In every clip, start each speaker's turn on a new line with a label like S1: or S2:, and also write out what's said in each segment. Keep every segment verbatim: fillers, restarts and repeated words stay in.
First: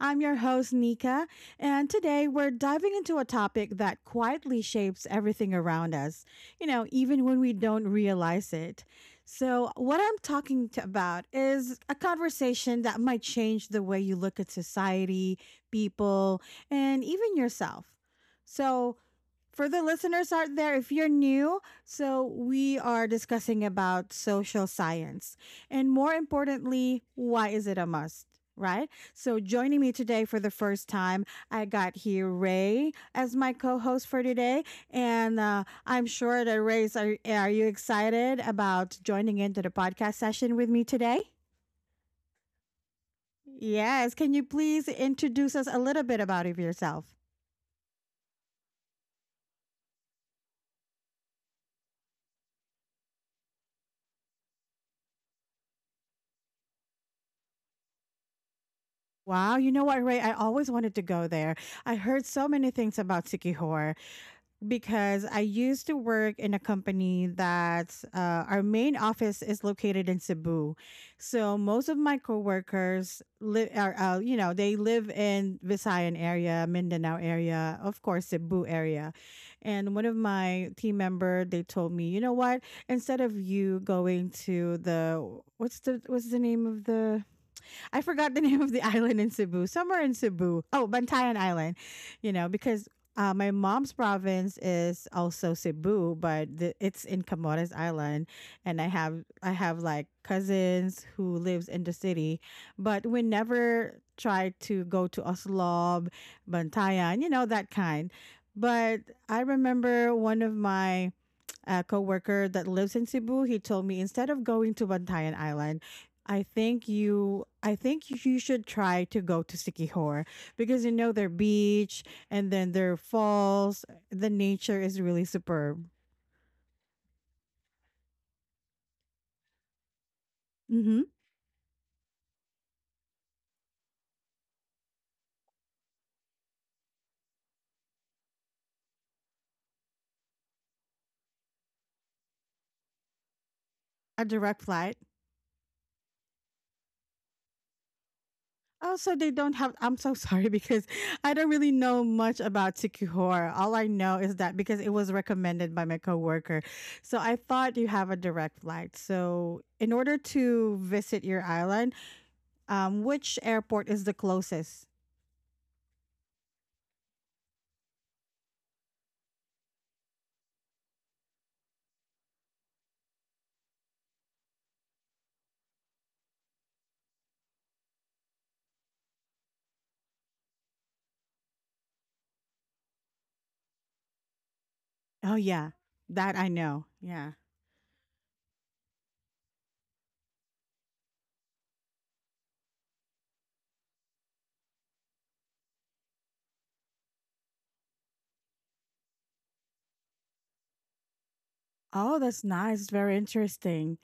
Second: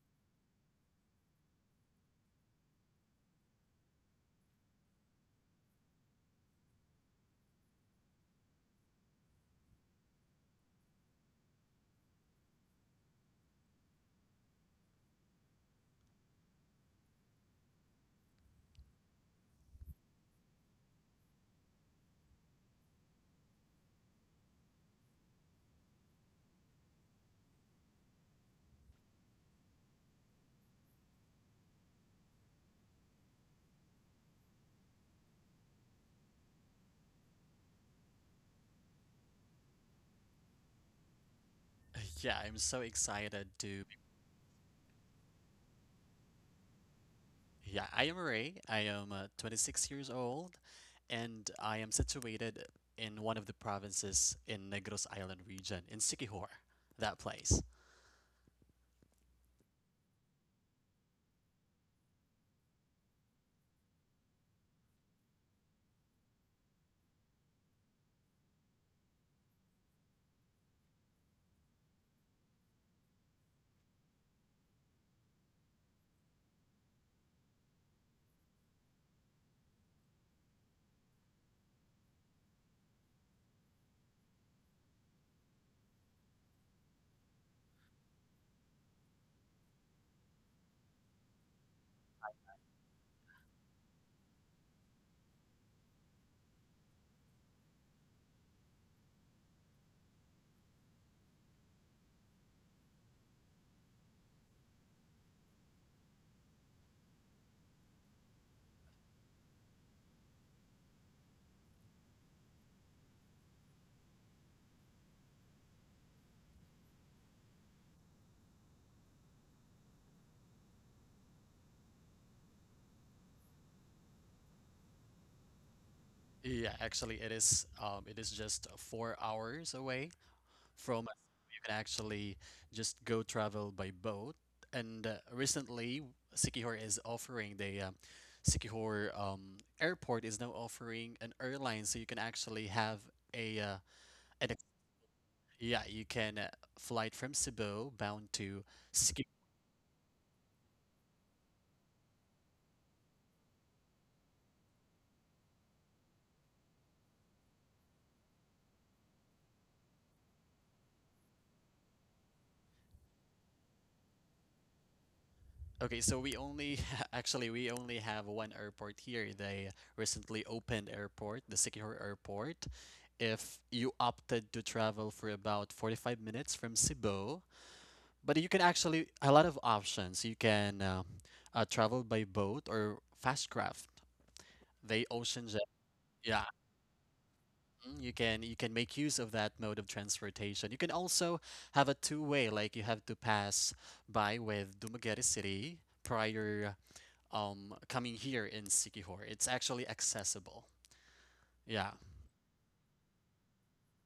S1: I'm your host, Nika, and today we're diving into a topic that quietly shapes everything around us, you know, even when we don't realize it. So, what I'm talking to about is a conversation that might change the way you look at society, people, and even yourself. So, for the listeners out there, if you're new, so we are discussing about social science and more importantly, why is it a must? Right. So joining me today for the first time, I got here Ray as my co-host for today, and uh, I'm sure that Ray's are are you excited about joining into the podcast session with me today?
S2: Yeah, I'm so excited to.
S1: Yes. Can you please introduce us a little bit about yourself?
S2: Yeah, I am Ray. I am uh, twenty-six years old, and I am situated in one of the provinces in Negros Island region in Siquijor, that place.
S1: Wow, you know what, Ray? I always wanted to go there. I heard so many things about Sikihor because I used to work in a company that's uh, our main office is located in Cebu. So most of my coworkers live are uh, you know, they live in Visayan area, Mindanao area, of course Cebu area. And one of my team member, they told me, "You know what? Instead of you going to the what's the what's the name of the I forgot the name of the island in Cebu, somewhere in Cebu. Oh, Bantayan Island, you know, because uh, my mom's province is also Cebu, but the, it's in Camotes Island, and I have I have like cousins who lives in the city, but we never tried to go to Oslob, Bantayan, you know that kind. But I remember one of my a coworker that lives in Cebu, he told me instead of going to Bantayan Island, I think you I think you should try to go to Sikihor because you know their beach and then their falls, the nature is really superb.
S2: Yeah, actually, it is. Um, it is just four hours away
S1: Mhm.
S2: from. You can actually just go travel by boat. And uh, recently, Siquijor is offering the um, Siquijor um, airport is now offering an airline, so you can actually have a uh,
S1: A
S2: an,
S1: direct flight.
S2: yeah, you can uh, flight from Cebu bound to
S1: Also,
S2: Skip.
S1: they don't have. I'm so sorry because I don't really know much about Sikihor. All I know is that because it was recommended by my coworker, so I thought you have a direct flight. So, in order to visit your island, Um, which airport is the closest?
S2: Okay, so we only actually we only have one airport here. They recently opened airport, the Sikihor Airport. If you opted to travel for about forty-five minutes from Cebu, but you can actually a lot of options. You can uh, uh, travel by boat or fast craft. They
S1: Oh
S2: ocean jet.
S1: yeah, that
S2: Yeah.
S1: I know. Yeah.
S2: Mm, You can you can make use of that mode of transportation. You can also have a two-way, like you have to pass by with Dumaguete City prior um coming here in Sikihor. It's actually accessible. Yeah.
S1: Oh, that's nice. Very interesting.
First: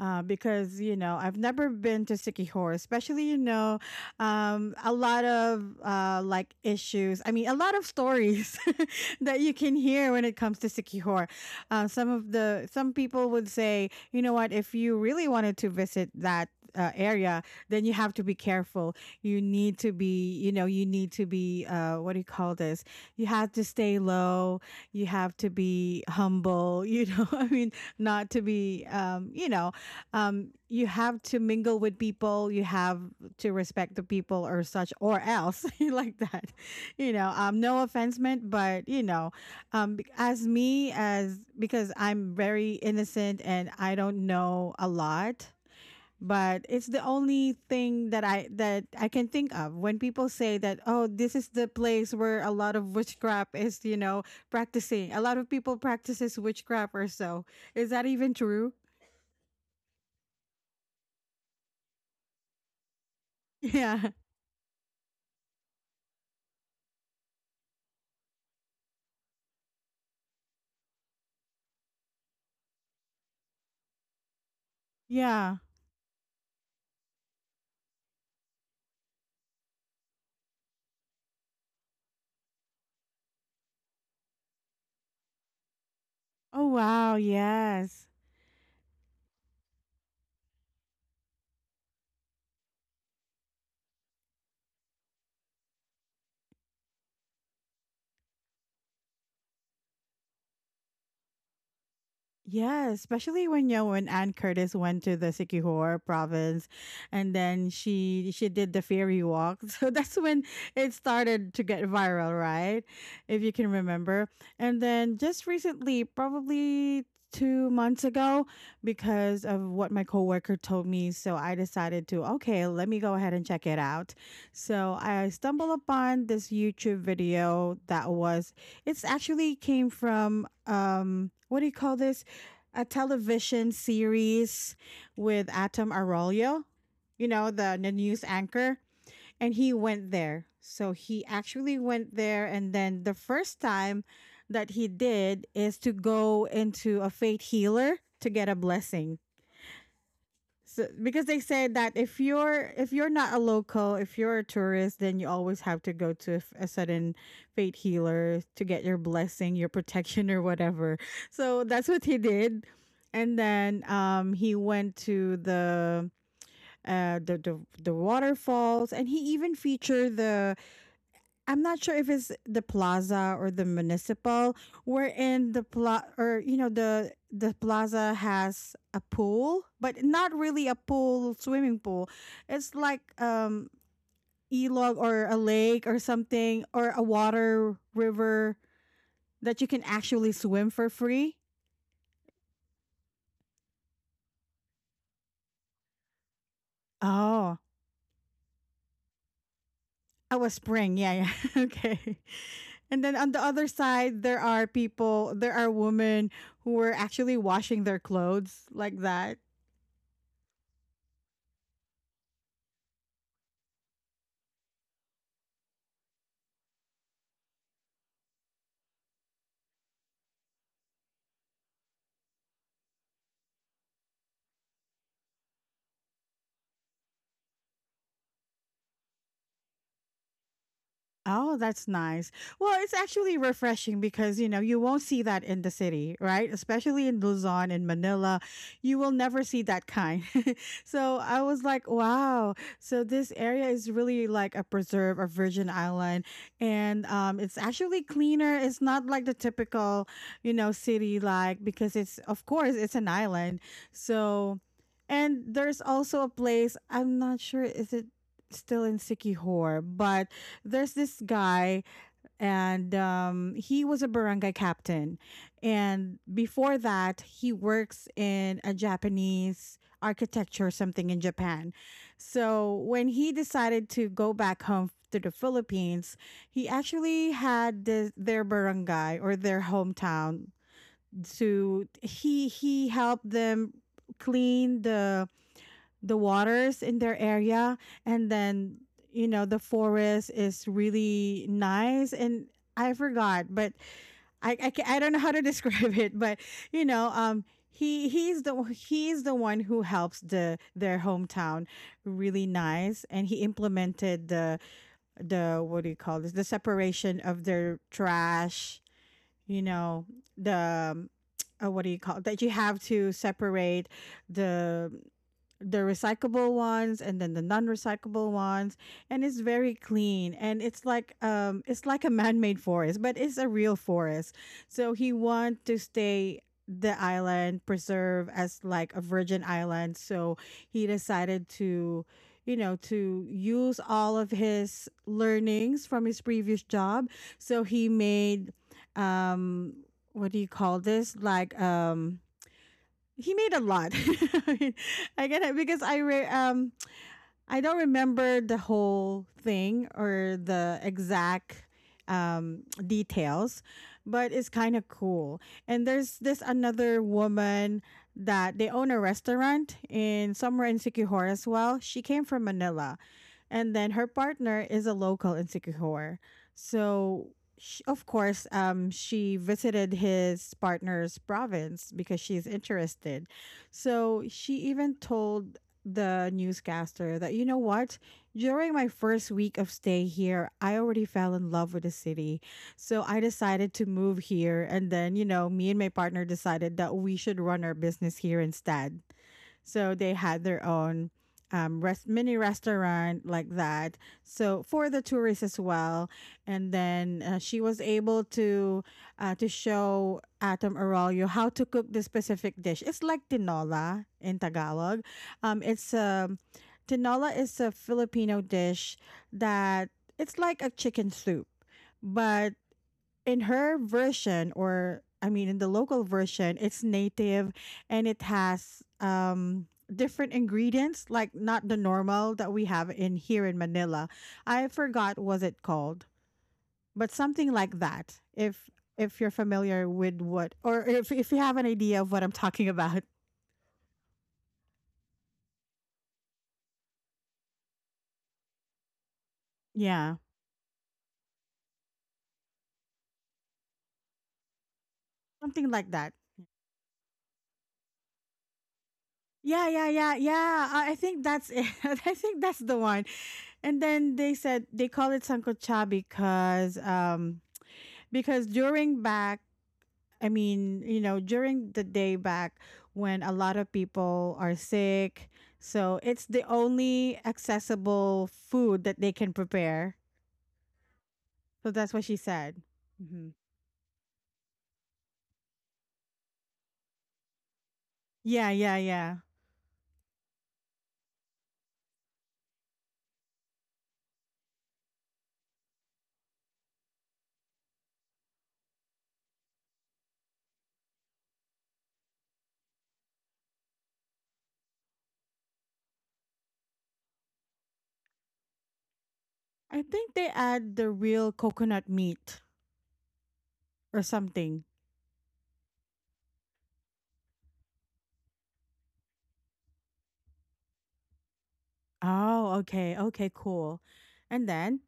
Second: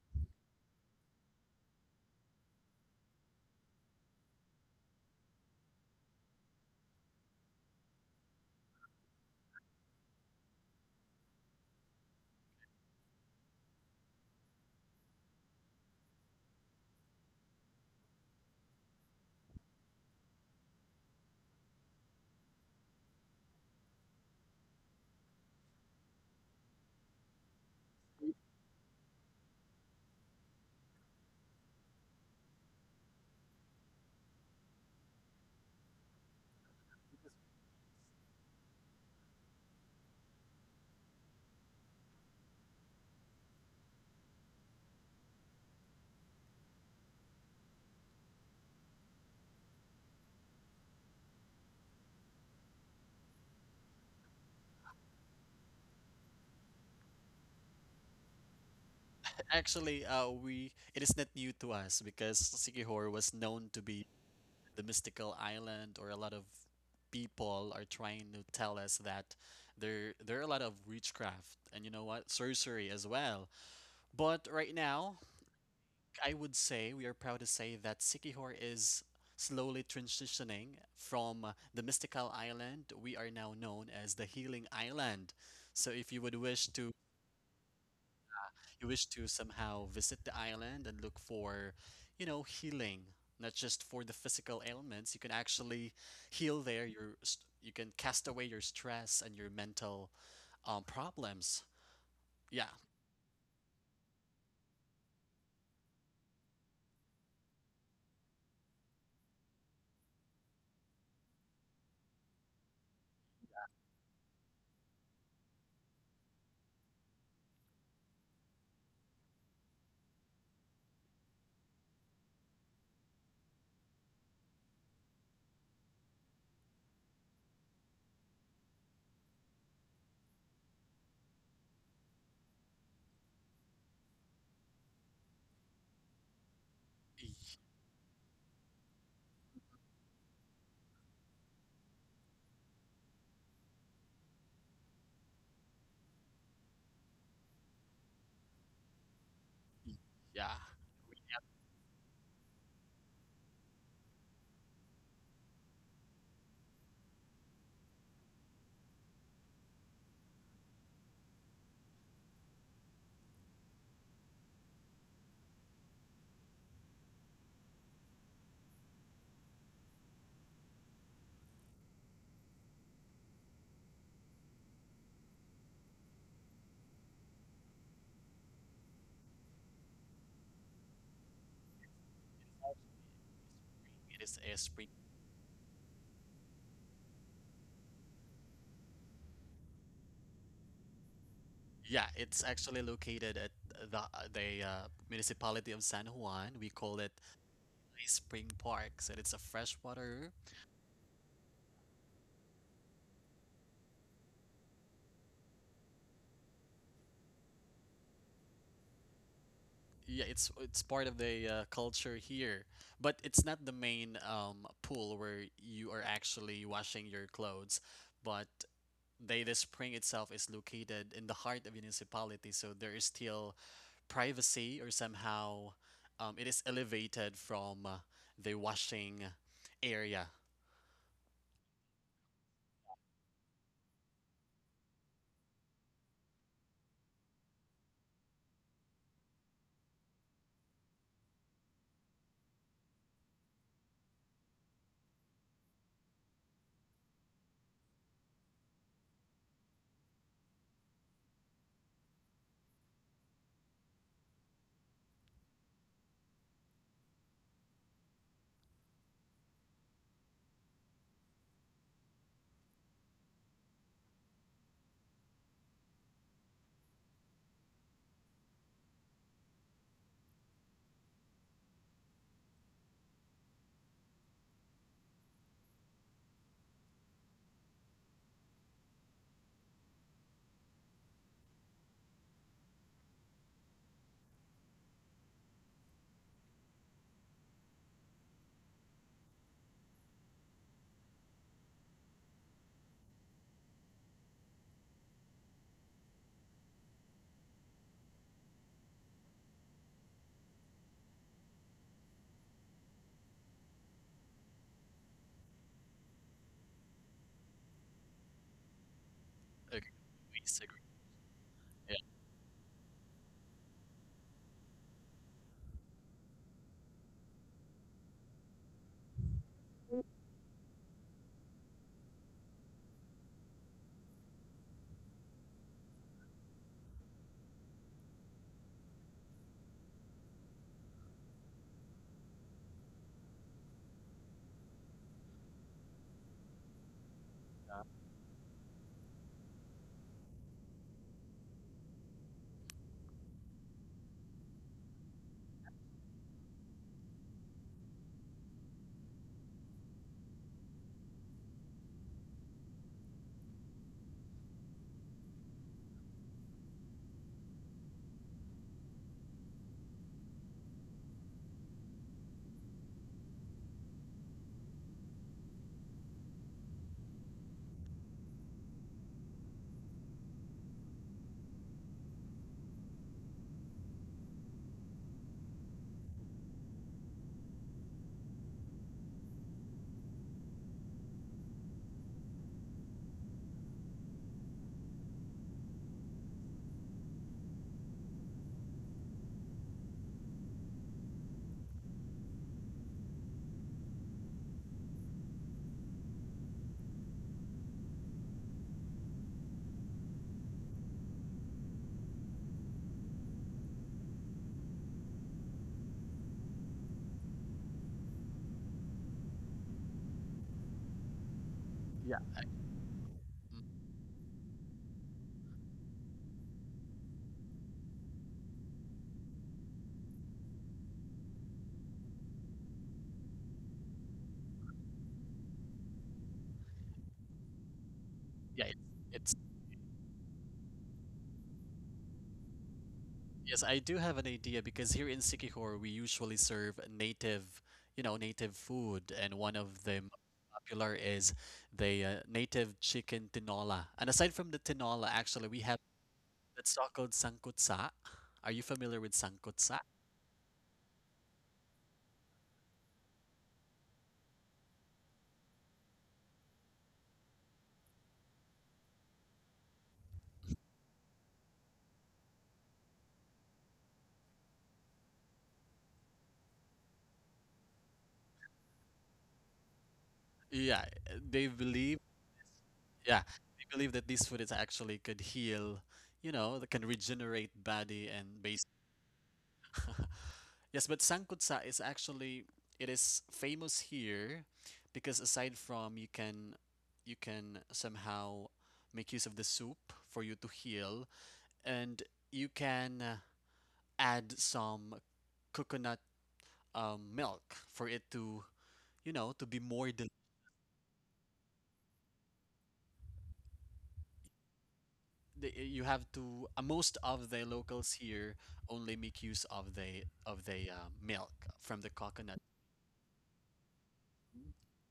S1: uh, Because you know I've never been to Sikihor, especially you know um, a lot of uh, like issues. I mean, a lot of stories that you can hear when it comes to Sikihor. Uh, some of the some people would say, you know what, if you really wanted to visit that. Uh, area then you have to be careful, you need to be you know you need to be uh what do you call this, you have to stay low, you have to be humble, you know I mean not to be um you know um, you have to mingle with people. You have to respect the people or such or else like that. You know, um, no offense meant, but you know, um, be- as me as because I'm very innocent and I don't know a lot. But it's the only thing that I that I can think of when people say that oh this is the place where a lot of witchcraft is you know practicing, a lot of people practices witchcraft or so, is that even true?
S2: Actually, uh we it is not new to us because Sikihor was known to
S1: Yeah,
S2: be the mystical island, or a lot of people are trying to tell us that there there are a lot of witchcraft and you know what, sorcery as well. But right now
S1: yeah.
S2: I would say we are proud to say that Sikihor is slowly transitioning from the mystical island. We are now known as the healing island. So if you would
S1: Oh
S2: wish to,
S1: wow, yes.
S2: you wish to somehow visit the island and look for, you know, healing, not just for the physical ailments. You can actually heal there. Your st- you can cast away your stress and your mental um, problems. Yeah.
S1: Yeah, especially when you know, when Anne Curtis went to the Sikihor province and then she she did the fairy walk. So that's when it started to get viral, right? If you can remember. And then just recently, probably two months ago, because of what my coworker told me, so I decided to okay, let me go ahead and check it out. So I stumbled upon this YouTube video that was it's actually came from um what do you call this, a television series with Atom Arroyo, you know,
S2: Y-
S1: the, the news anchor, and he went there. So he actually went there, and then the first time that he did is to go into a faith healer to get a blessing.
S2: y- yeah.
S1: So, because they said that if you're if you're not a local, if you're a tourist, then you always have to go to a, f- a certain fate healer to get your blessing, your protection, or whatever. So that's what he did, and then um, he went to the uh the, the the waterfalls, and he even featured the I'm not sure if it's the plaza or the municipal. We're in the pla or you know the the plaza has a pool, but not really a pool swimming pool. It's like um
S2: It is a spring.
S1: ilog or a lake or something or a water river that you can actually swim for free.
S2: Yeah, it's actually located at the the uh, municipality of San Juan. We call it
S1: Oh,
S2: Ice Spring Park, so it's a freshwater.
S1: oh, a spring. Yeah, yeah. Okay. And then on the other side, there are people, there are women who were actually washing their clothes like that.
S2: Yeah, it's it's part of the uh, culture here, but it's not the main um, pool where you are actually washing your clothes. But they the spring itself is located in the heart of municipality, so there is still privacy, or somehow um, it is elevated from uh, the washing area.
S1: Oh, that's nice. Well, it's actually refreshing because, you know, you won't see that in the city, right? Especially in Luzon and Manila, you will never see that kind. So I was like, wow. So this area is really like a preserve, a virgin island. And um, it's actually cleaner. It's not like the typical, you know, city like, because it's, of course, it's an island. So, and there's also a place, I'm not sure, is it still in Sikihor, but there's this guy and um, he was a barangay captain, and before that he works in a Japanese architecture or something in Japan. So when he decided to go back home to the Philippines, he actually had the, their barangay or their hometown, to he he helped them clean the the waters in their area, and then you know the forest is really nice and I forgot but I I, ca- I don't know how to describe it but you know um he he's the he's the one who helps the their hometown, really nice. And he implemented the the what do you call this, the separation of their trash, you
S2: Agree,
S1: know,
S2: agree.
S1: the um, uh, what do
S2: Yeah.
S1: you call it? That you have to separate the the recyclable ones and then the non-recyclable ones, and it's very clean and it's like um it's like a man-made forest but it's a real forest. So he want to stay the island preserve as like a virgin island, so he decided to, you know, to use all of his learnings from his previous job. So he made um what do you call this, like um he made a lot. I get it because i re- um I don't remember the whole thing or the exact um details, but it's kind of cool. And there's this another woman that they own a restaurant in somewhere in Sikihor as well, she came from Manila and then her partner is a local in Sikihor. So, sh of course, um, she visited his partner's province because she's interested. So she even told the newscaster that, you know what? During my first week of stay here, I already fell in love with the city. So I decided to move here. And then, you know, me and my partner decided that we should run our business here instead. So they had their own um, rest, mini restaurant like that. So for the tourists as well. And then uh, she was able to uh, to show Atom Arroyo how to cook this specific dish. It's like tinola in Tagalog. Um, it's um, Tinola is a Filipino dish that it's like a chicken soup,
S2: Yeah.
S1: but in her
S2: Mm,
S1: version or I mean in the local version it's native, and it has um different ingredients like not the normal that we have in here in Manila. I forgot was it called, but something like that.
S2: Yeah,
S1: If
S2: it-
S1: if you're
S2: it's
S1: familiar with what or if if you have an idea of what I'm talking about.
S2: yes, I do have an idea because here in Sikihor we usually serve native, you know, native food, and one of the
S1: Yeah,
S2: most popular is the uh, native chicken tinola. And aside from the tinola, actually we
S1: something
S2: have
S1: like that.
S2: that's called sangkutsa. Are you familiar with
S1: yeah
S2: sangkutsa?
S1: yeah yeah yeah i I think that's it. I think that's the one. And then they said they call it sancocha because um because during back I mean you know during the day back when a lot of people are sick, so it's the only accessible food that they can prepare.
S2: Yeah, uh, they
S1: So that's
S2: believe,
S1: what she said.
S2: yeah,
S1: Hmm,
S2: they believe that this food is actually could heal, you know, that can regenerate body. And
S1: yeah yeah yeah,
S2: yes, but sangkutsa is actually it is famous here because aside from you can you can somehow make use of the soup for you to heal. And you can uh, add some coconut um, milk for it to you know to be
S1: I
S2: more del-,
S1: think they add the real coconut meat or something.
S2: the- you have to, uh, most of the locals here only make use of the of the uh, milk from the coconut,
S1: Oh, okay, okay, cool. And then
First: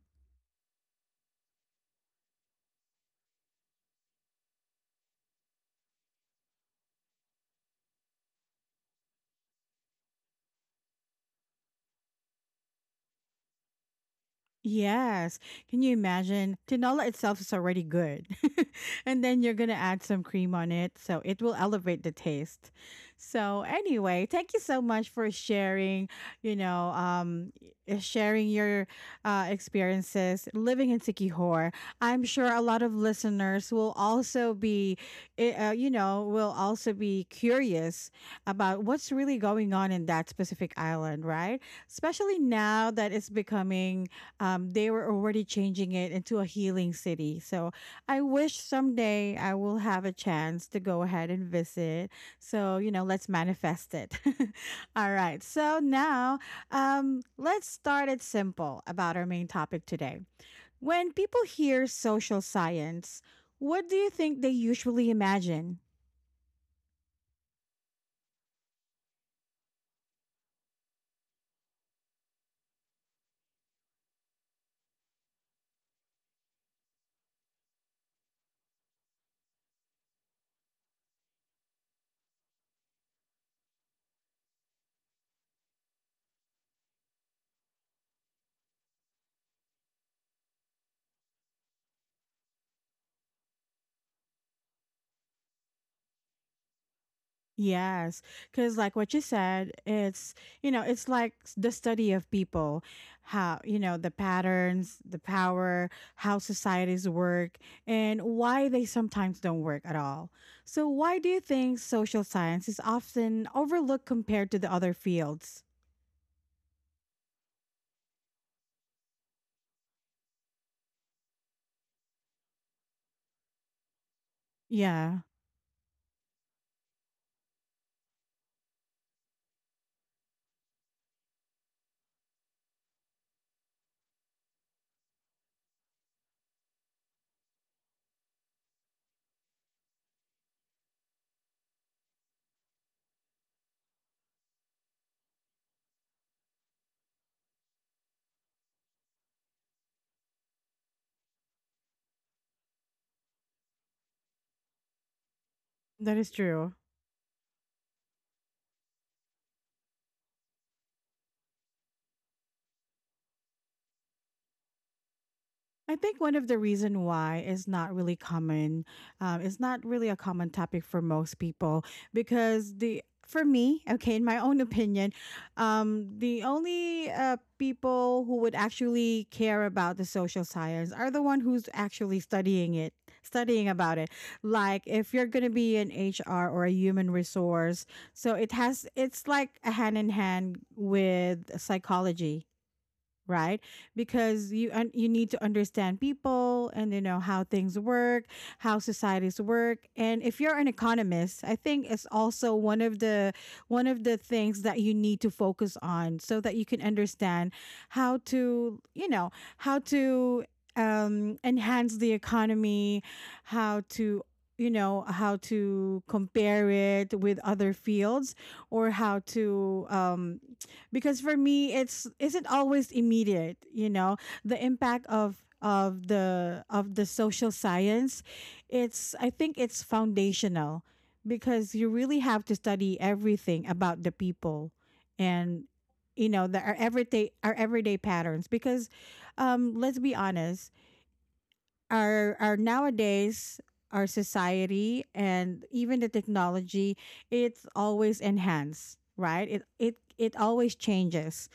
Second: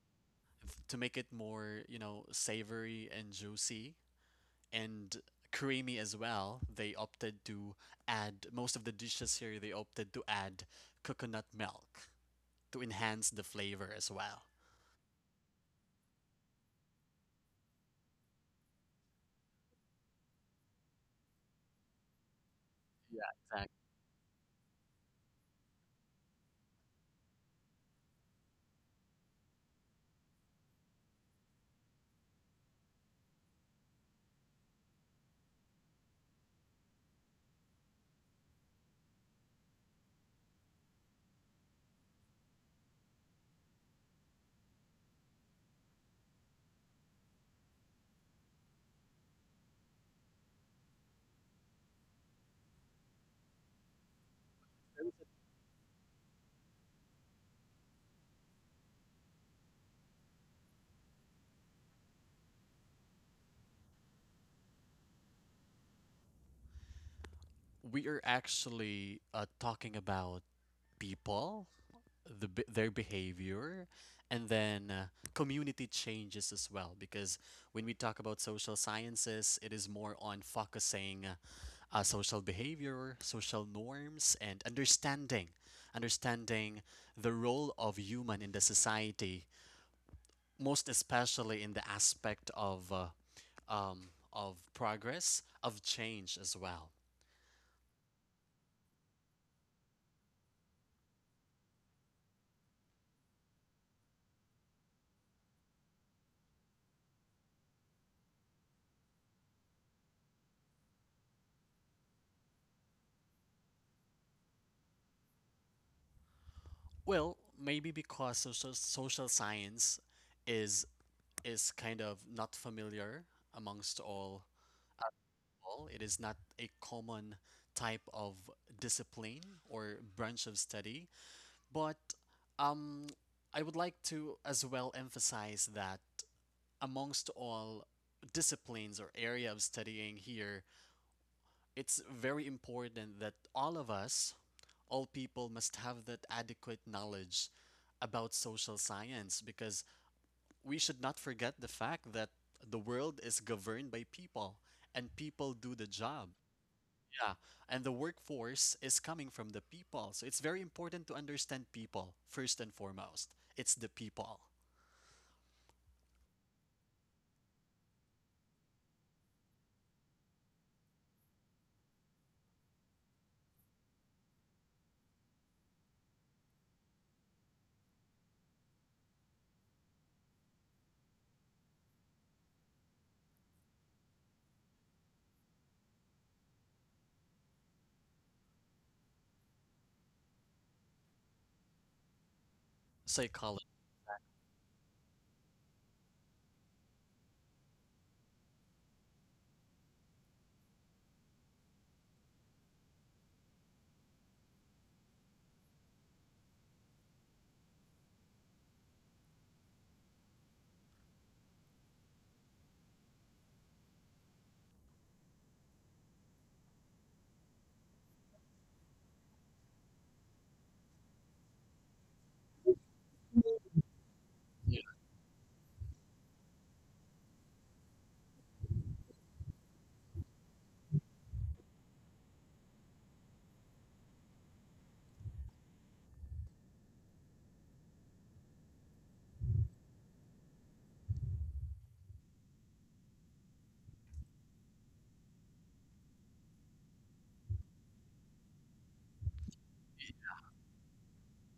S2: f- to make it more, you know savory and juicy and creamy as well. They opted to add most of the dishes here. They opted to add coconut milk to enhance the flavor as well.
S1: yes. Can you imagine? Tinola itself is already good. And then you're going to add some cream on it. So it will elevate the taste.
S2: Yeah,
S1: So,
S2: exactly.
S1: anyway, thank you so much for sharing, you know, um, y- sharing your uh, experiences living in Sikihor. I'm sure a lot of listeners will also be, eh, uh, you know, will also be curious about what's really going on in that specific island, right? Especially now that it's becoming um, they were already changing it into a healing city. So I wish someday I will have a chance to go ahead and visit. So, you know, let's manifest it. All right. So now um, let's start it simple about our main topic today. When people hear social science, what do you think they usually imagine?
S2: We are actually uh, talking about people, the be- their behavior, and then uh, community changes as well. Because when we talk about social sciences, it is more on focusing uh, social behavior, social norms, and understanding, understanding the role of human in the society, most especially in the aspect of uh, um, of progress, of change as well.
S1: Yes, because like what you said, it's you know, it's like s- the study of people, how, you know, the patterns, the power, how societies work, and why they sometimes don't work at all. So, why do you think social science is often overlooked compared to the other fields?
S2: Well, maybe because social social science is is kind of not familiar amongst all
S1: Yeah,
S2: all. It is not a common type of discipline or branch of study. But um, I would like to as well emphasize that amongst all disciplines or area of studying here, it's very important that all of us, all people, must have that adequate knowledge about social science because we should not forget the fact that the world is governed by people and people do the
S1: that
S2: job.
S1: is true.
S2: Yeah, and the workforce is coming from the people. So it's very important to understand people first and foremost. It's the people,
S1: I think one of the reason why is not really common, um, it's not really a common topic for most people because the for me, okay, in my own opinion, um, the only uh, people who would actually care about the social science are the one who's actually studying it, studying about it. Like if you're gonna be an H R or a human resource, so it has it's like a hand in hand with psychology, right?
S2: psychology.
S1: Because you un- you need to understand people and, you know, how things work, how societies work. And if you're an economist, I think it's also one of the one of the things that you need to focus on so that you can understand how to, you know, how to um enhance the economy, how to, you know, how to compare it with other fields or how to um because for me, it's isn't always immediate, you know, the
S2: Yeah,
S1: impact of of the of the social science. It's, I think it's foundational because you really have to study everything about the people. And, you know, the, our everyday our everyday patterns because um let's be honest, our our nowadays, our society and even the technology, it's always enhanced, right? It it it always changes.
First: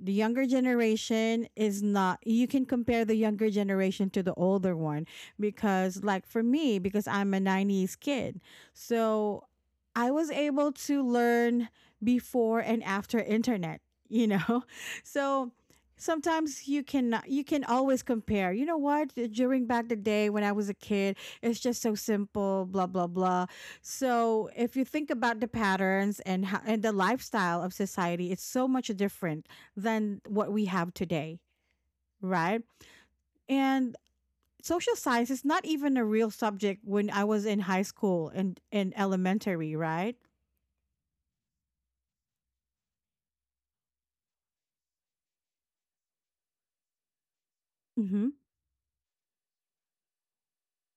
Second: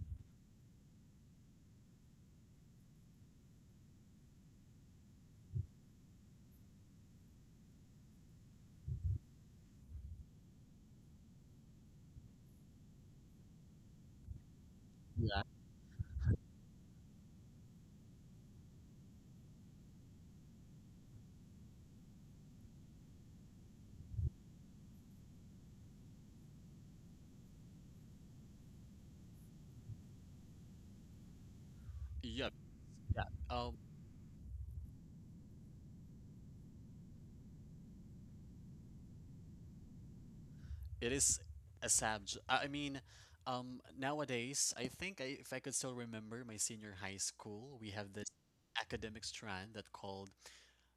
S1: The younger generation is not, you can compare the younger generation to the older one. Because like for me, because I'm a nineties kid, so I was able to learn before and after internet, you know.
S2: yeah,
S1: So sometimes you can, you can always compare, you know what, during back the day when I was a kid, it's just so simple, blah blah blah. So if you think about the patterns and how, and the lifestyle of society, it's so much different than what we have today,
S2: yeah.
S1: right?
S2: Yeah. Um,
S1: And social science is not even a real subject when I was in high school and in elementary, right?
S2: it is a subject. I I mean, um, nowadays I think, I, if I could still remember my senior high school, we have
S1: Mm-hmm.
S2: this academic strand that called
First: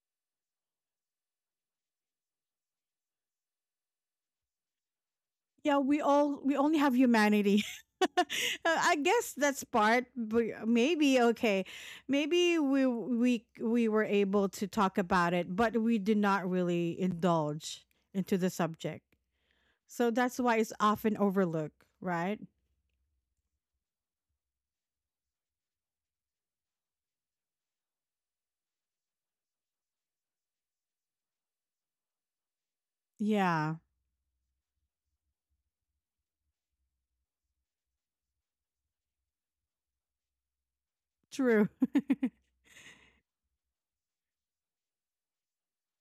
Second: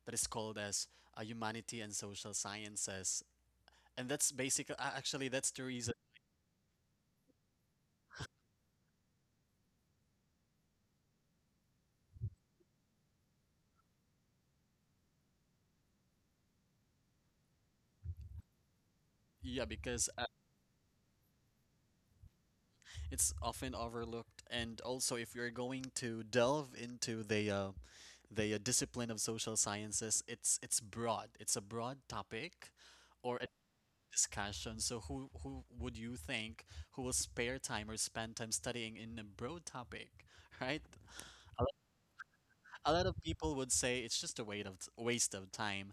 S2: that is called as uh, humanity and social sciences, and that's basically actually that's the
S1: Yeah,
S2: reason.
S1: we all, we only have humanity. Uh, I guess that's part. But maybe okay, maybe we we we were able to talk about it, but we did not really indulge into the subject.
S2: Yeah, because
S1: So that's why it's often overlooked, right?
S2: it's often overlooked, and also if you're going to delve into the uh, the uh, discipline of social sciences, it's it's broad. It's a broad topic, or a
S1: Yeah,
S2: discussion. So who who would you think who will spare time or spend time studying in a broad topic, right? A,
S1: true.
S2: lo- a lot of people would say it's just a waste of t- waste of time,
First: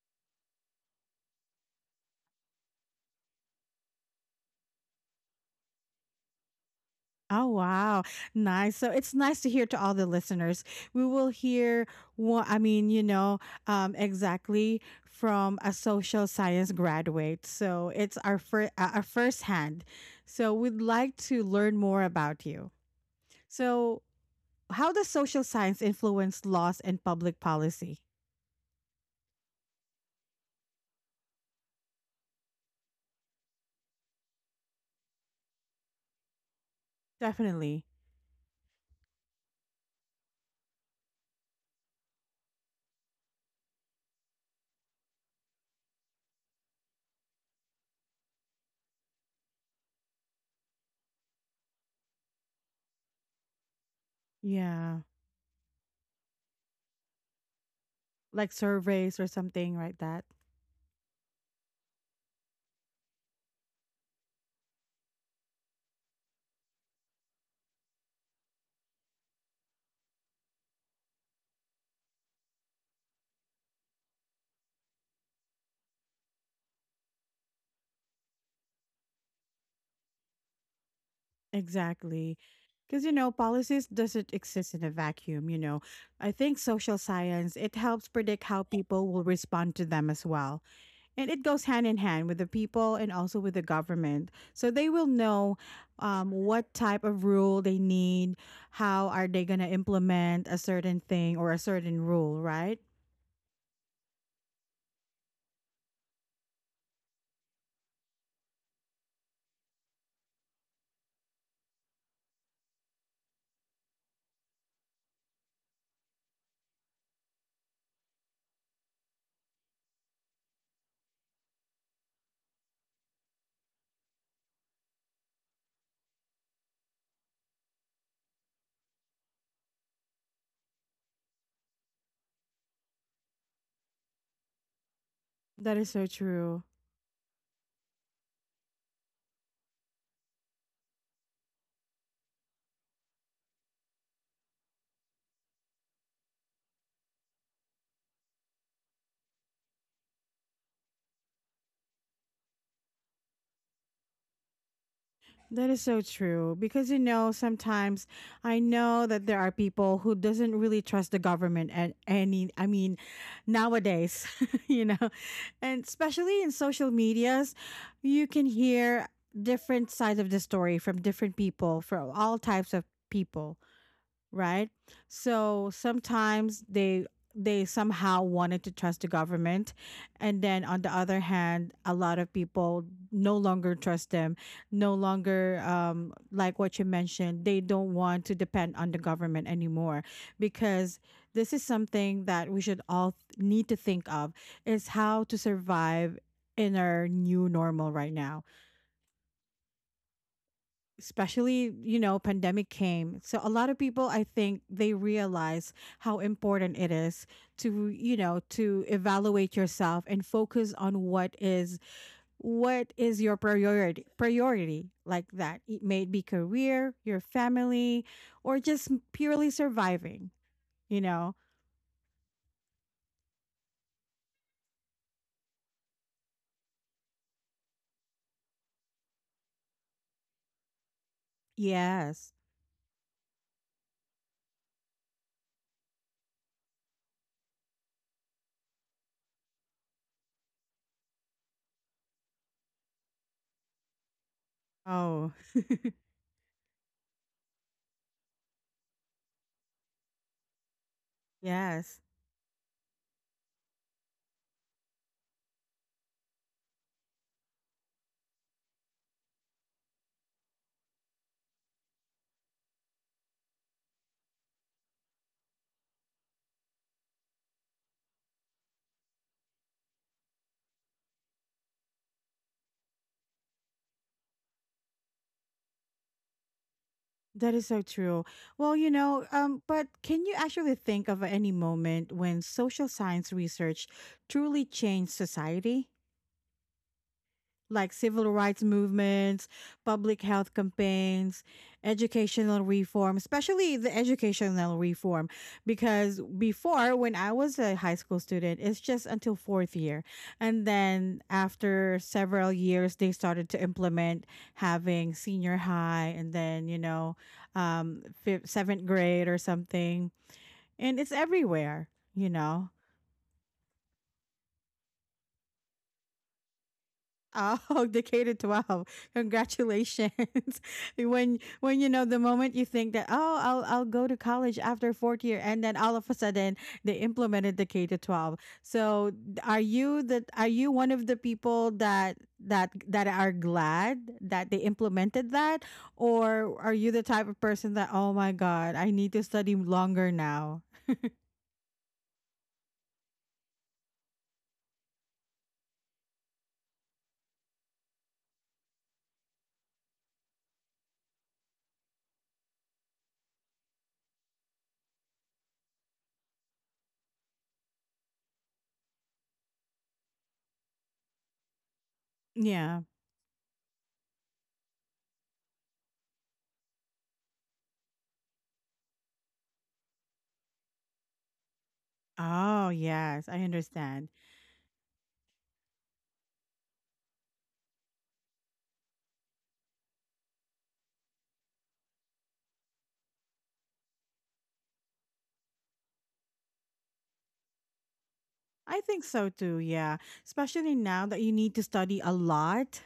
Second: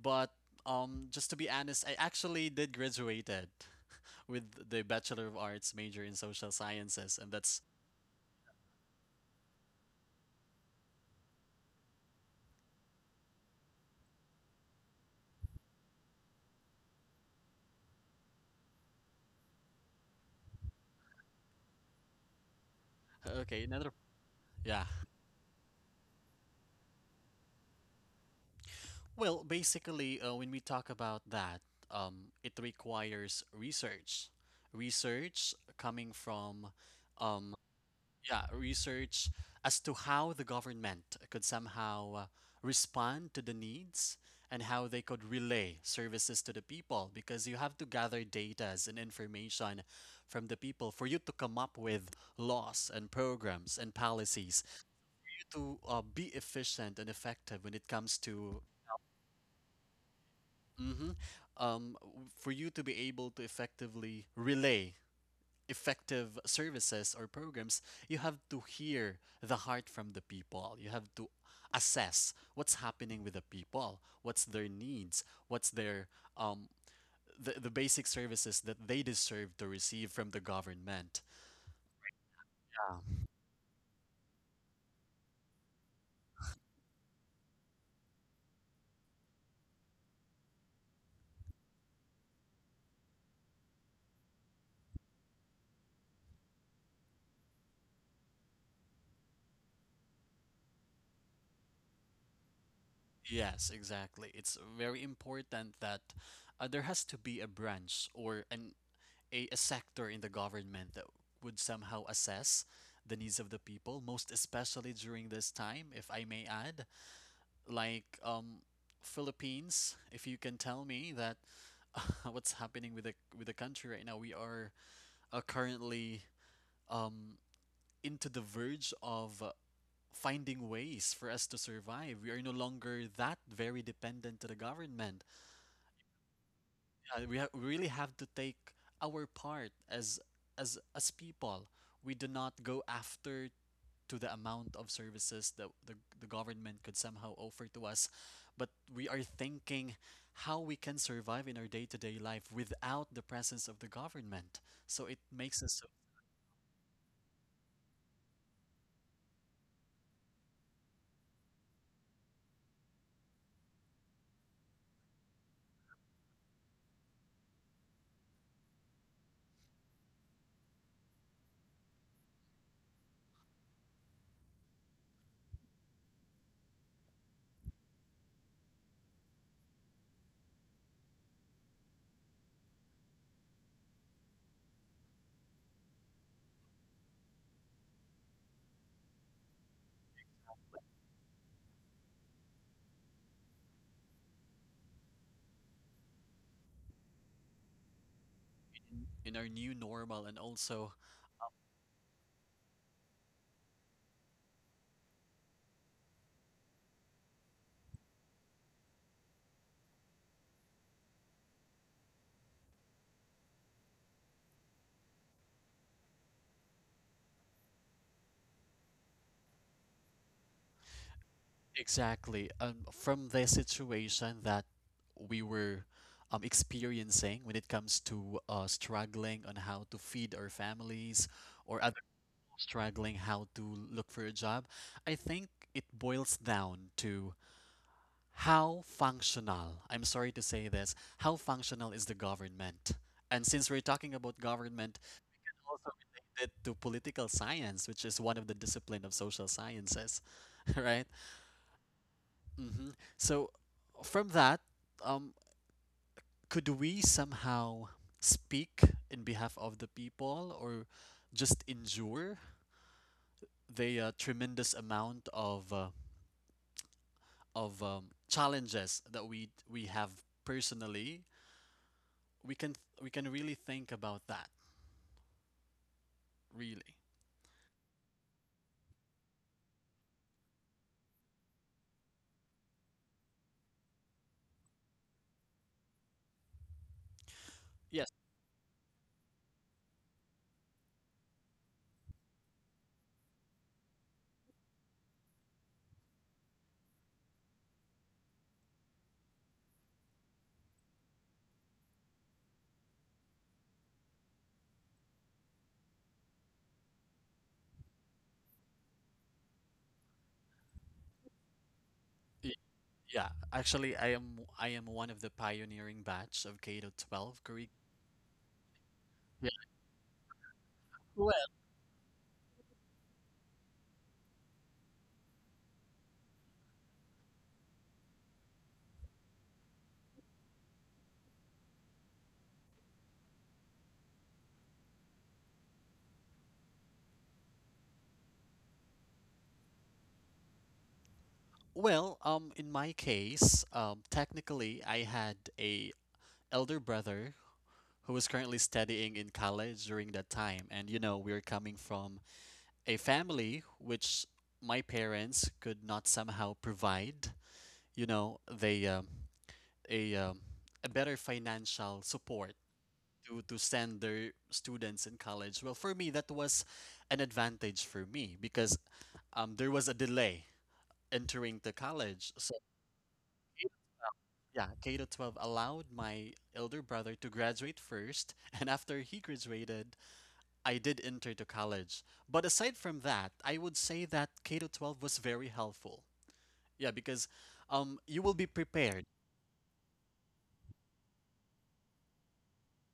S2: but um, just to be honest, I actually did graduated with the Bachelor of Arts major in social sciences, and
S1: Oh
S2: that's.
S1: wow, nice. So it's nice to hear to all the listeners. We will hear what I mean, you know, um, exactly from a social science graduate. So it's our first, uh, our first hand. So we'd like to learn more about you.
S2: Okay, another.
S1: So
S2: Yeah.
S1: how does social science influence laws and public policy?
S2: Well, basically, uh, when we talk about that, um, it requires research. Research coming from, um,
S1: Definitely,
S2: yeah, research as to how the government could somehow uh, respond to the needs and how they could relay services to the people because you have to gather data and information from the people for you to come up with laws and programs and policies
S1: yeah,
S2: to uh, be efficient and effective when it comes
S1: like
S2: to,
S1: surveys or something like that.
S2: mhm, um, w- for you to be able to effectively relay effective services or programs, you have to hear the heart from the people. You have to assess what's happening with the people, what's their needs, what's their um, the, the basic services that they deserve to receive from the government.
S1: Exactly. Because, you
S2: Yeah.
S1: know, policies doesn't exist in a vacuum, you know. I think social science, it helps predict how people will respond to them as well. And it goes hand in hand with the people and also with the government. So they will know um, what type of rule they need, how are they going to implement a certain thing or a certain rule, right?
S2: Yes, exactly. It's very important that uh, there has to be a branch or an a, a sector in the government that would somehow assess the needs of the people, most especially during this time, if I may add. Like um, Philippines, if you can tell me that uh, what's happening with the with the country right now, we are uh, currently um, into the verge of uh, finding ways for us to survive. We are no longer that very dependent to the government.
S1: That is so true.
S2: Yeah, we ha- we really have to take our part as as as people. We do not go after to the amount of services that the, the government could somehow offer to us, but we are thinking how we can survive in our day-to-day life without the presence of the government. So it makes
S1: That
S2: us
S1: is
S2: so
S1: so true because, you know, sometimes I know that there are people who doesn't really trust the government at any, I mean, nowadays, you know, and especially in social medias, you can hear different sides of the story from different people from all types of people, right? So sometimes they they somehow wanted to trust the government, and then on the other hand, a lot of people no longer trust them, no longer um, like what you mentioned, they don't want to depend on the government anymore because this is something that we should all th- need to think of, is how to survive in our new normal right now.
S2: in, in our new normal. And also,
S1: Especially, you know, pandemic came, so a lot of people, I think they realize how important it is to, you know, to evaluate yourself and focus on what is, what is your priority priority, like that it may be career, your family, or just purely surviving, you know.
S2: exactly. Um, from the situation that we were um, experiencing when it comes to uh, struggling on how to feed our families, or other
S1: Yes.
S2: people struggling how to look for a job, I think it boils down to how functional, I'm sorry to say this, how functional is the government? And since we're talking about government,
S1: Oh,
S2: also related to political science, which is one of the discipline of social sciences, right?
S1: yes.
S2: hmm So from that, um, could we somehow speak in behalf of the people, or just endure the uh, tremendous amount of uh, of um, challenges that we we have personally? We can we can really think about that, really.
S1: That is so true. Well, you know, um, but can you actually think of any moment when social science research truly changed society? Like
S2: Yes.
S1: civil rights movements, public health campaigns, educational reform, especially the educational reform. Because before, when I was a high school student, it's just until fourth year. And then after several years, they started to implement having senior high and then, you know, um, fifth, seventh grade or something. And it's everywhere, you
S2: y-
S1: know.
S2: Yeah. Actually, I am I am one of the pioneering batch of K to twelve curriculum.
S1: Oh, Decatur twelve.
S2: Yeah.
S1: Congratulations.
S2: Well,
S1: when when you know the moment you think that, oh, I'll I'll go to college after fourth year, and then all of a sudden they implemented Decatur twelve. So, are you that, are you one of the people that that that are glad that they implemented that, or are you the type of person that, oh my god, I need to study longer now?
S2: well, um, in my case, um, technically, I had a elder brother who was currently studying in college during that time. And you know, we're coming from a family which my parents could not somehow provide, you know, they um, a um, a better financial support
S1: Yeah.
S2: to to send their students in college. Well, for me that was an advantage for me because um there was a delay entering the college. So
S1: Oh, yes, I
S2: K-
S1: understand.
S2: yeah, K to twelve allowed my elder brother to graduate first, and after he graduated, I did enter to college. But aside from that, I would say that K to twelve was very helpful. Yeah, because um, you will be
S1: I
S2: prepared.
S1: think so too, yeah. Especially now that you need to study a lot.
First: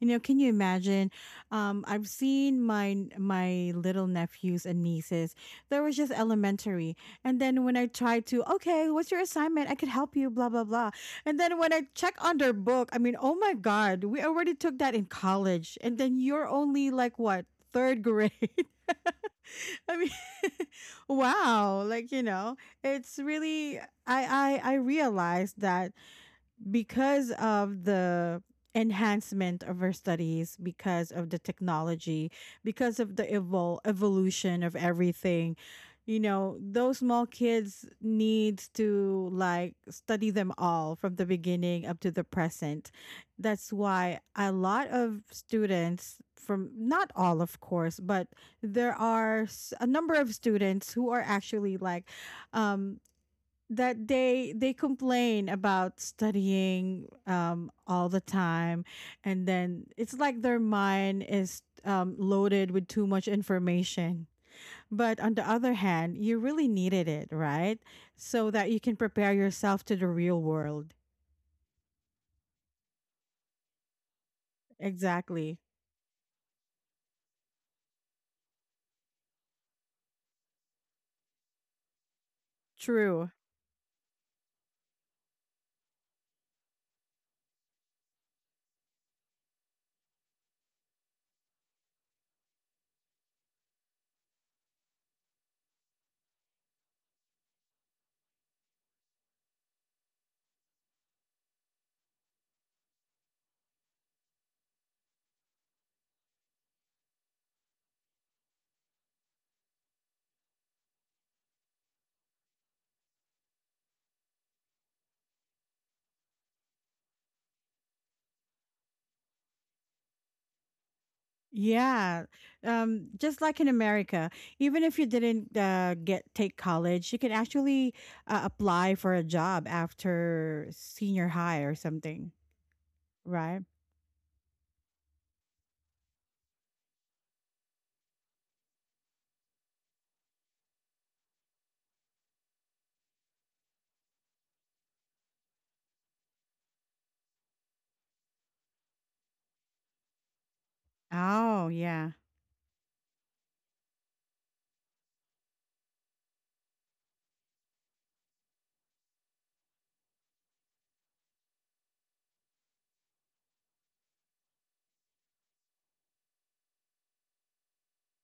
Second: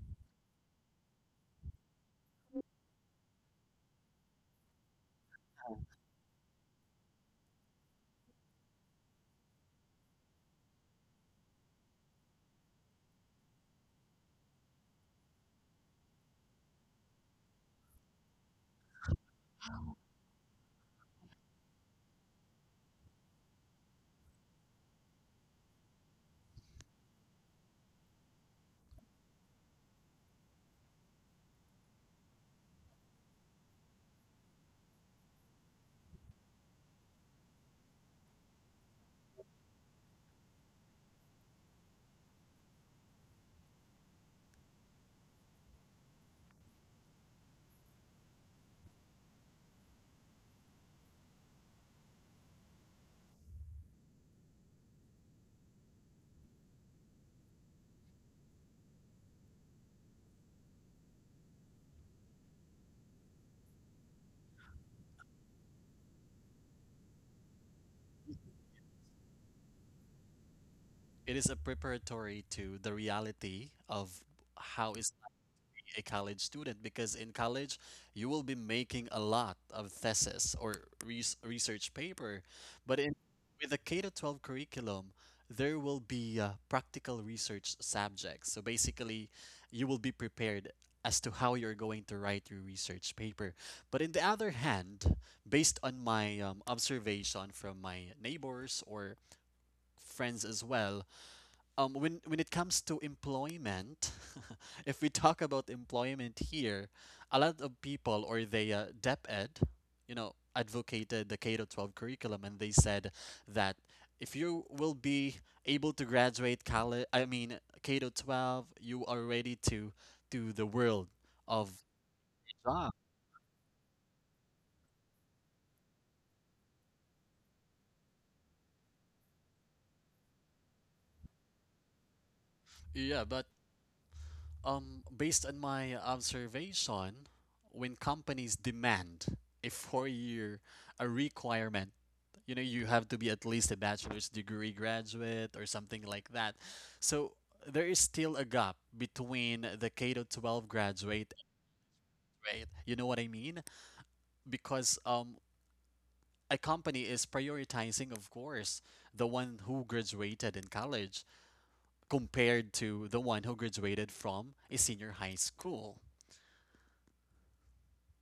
S1: You know, can you imagine? Um, I've seen my, my little nephews and nieces. They were just elementary. And then when I tried to, okay, what's your assignment? I could help you, blah, blah, blah. And then when I check on their book, I mean, oh my God, we already took that in college. And then you're only like what? Third grade. I mean, wow. Like, you know, it's really, I I I realized that because of the enhancement of our studies, because of the technology, because of the evol- evolution of everything, you know, those small kids needs to like study them all from the beginning up to the present. That's why a lot of students, from not all of course, but there are s- a number of students who are actually like um that they they complain about studying um all the time, and then it's like their mind is um loaded with too much information, but on the other hand, you really needed it, right? So that you can prepare yourself to the real world.
S2: It is a preparatory to the reality of how is
S1: Exactly.
S2: a college student because in college you will be making a lot of thesis or res- research paper but in
S1: True.
S2: with the K to twelve curriculum there will be uh, practical research subjects, so basically you will be prepared as to how you're going to write your research paper. But in the other hand, based on my um, observation from my neighbors or friends as well, um, when when it comes to employment, if we talk about employment here, a lot of people, or they uh, DepEd, you know, advocated the K to twelve curriculum, and they said that if you will be able to graduate college, I mean K to twelve, you are ready to to the world of
S1: Yeah.
S2: job.
S1: um just like in America, even if you didn't uh, get take college, you can actually uh, apply for a job after senior high or something.
S2: Yeah, but
S1: Right.
S2: um, based on my observation, when companies demand a four-year a requirement, you know, you have to be at least a bachelor's degree graduate or something like that. So there is still a gap between the K to twelve graduate and
S1: Oh, yeah.
S2: grade. You know what I mean? Because um, a company is prioritizing, of course, the one who graduated in college compared to the one who graduated from a senior high school.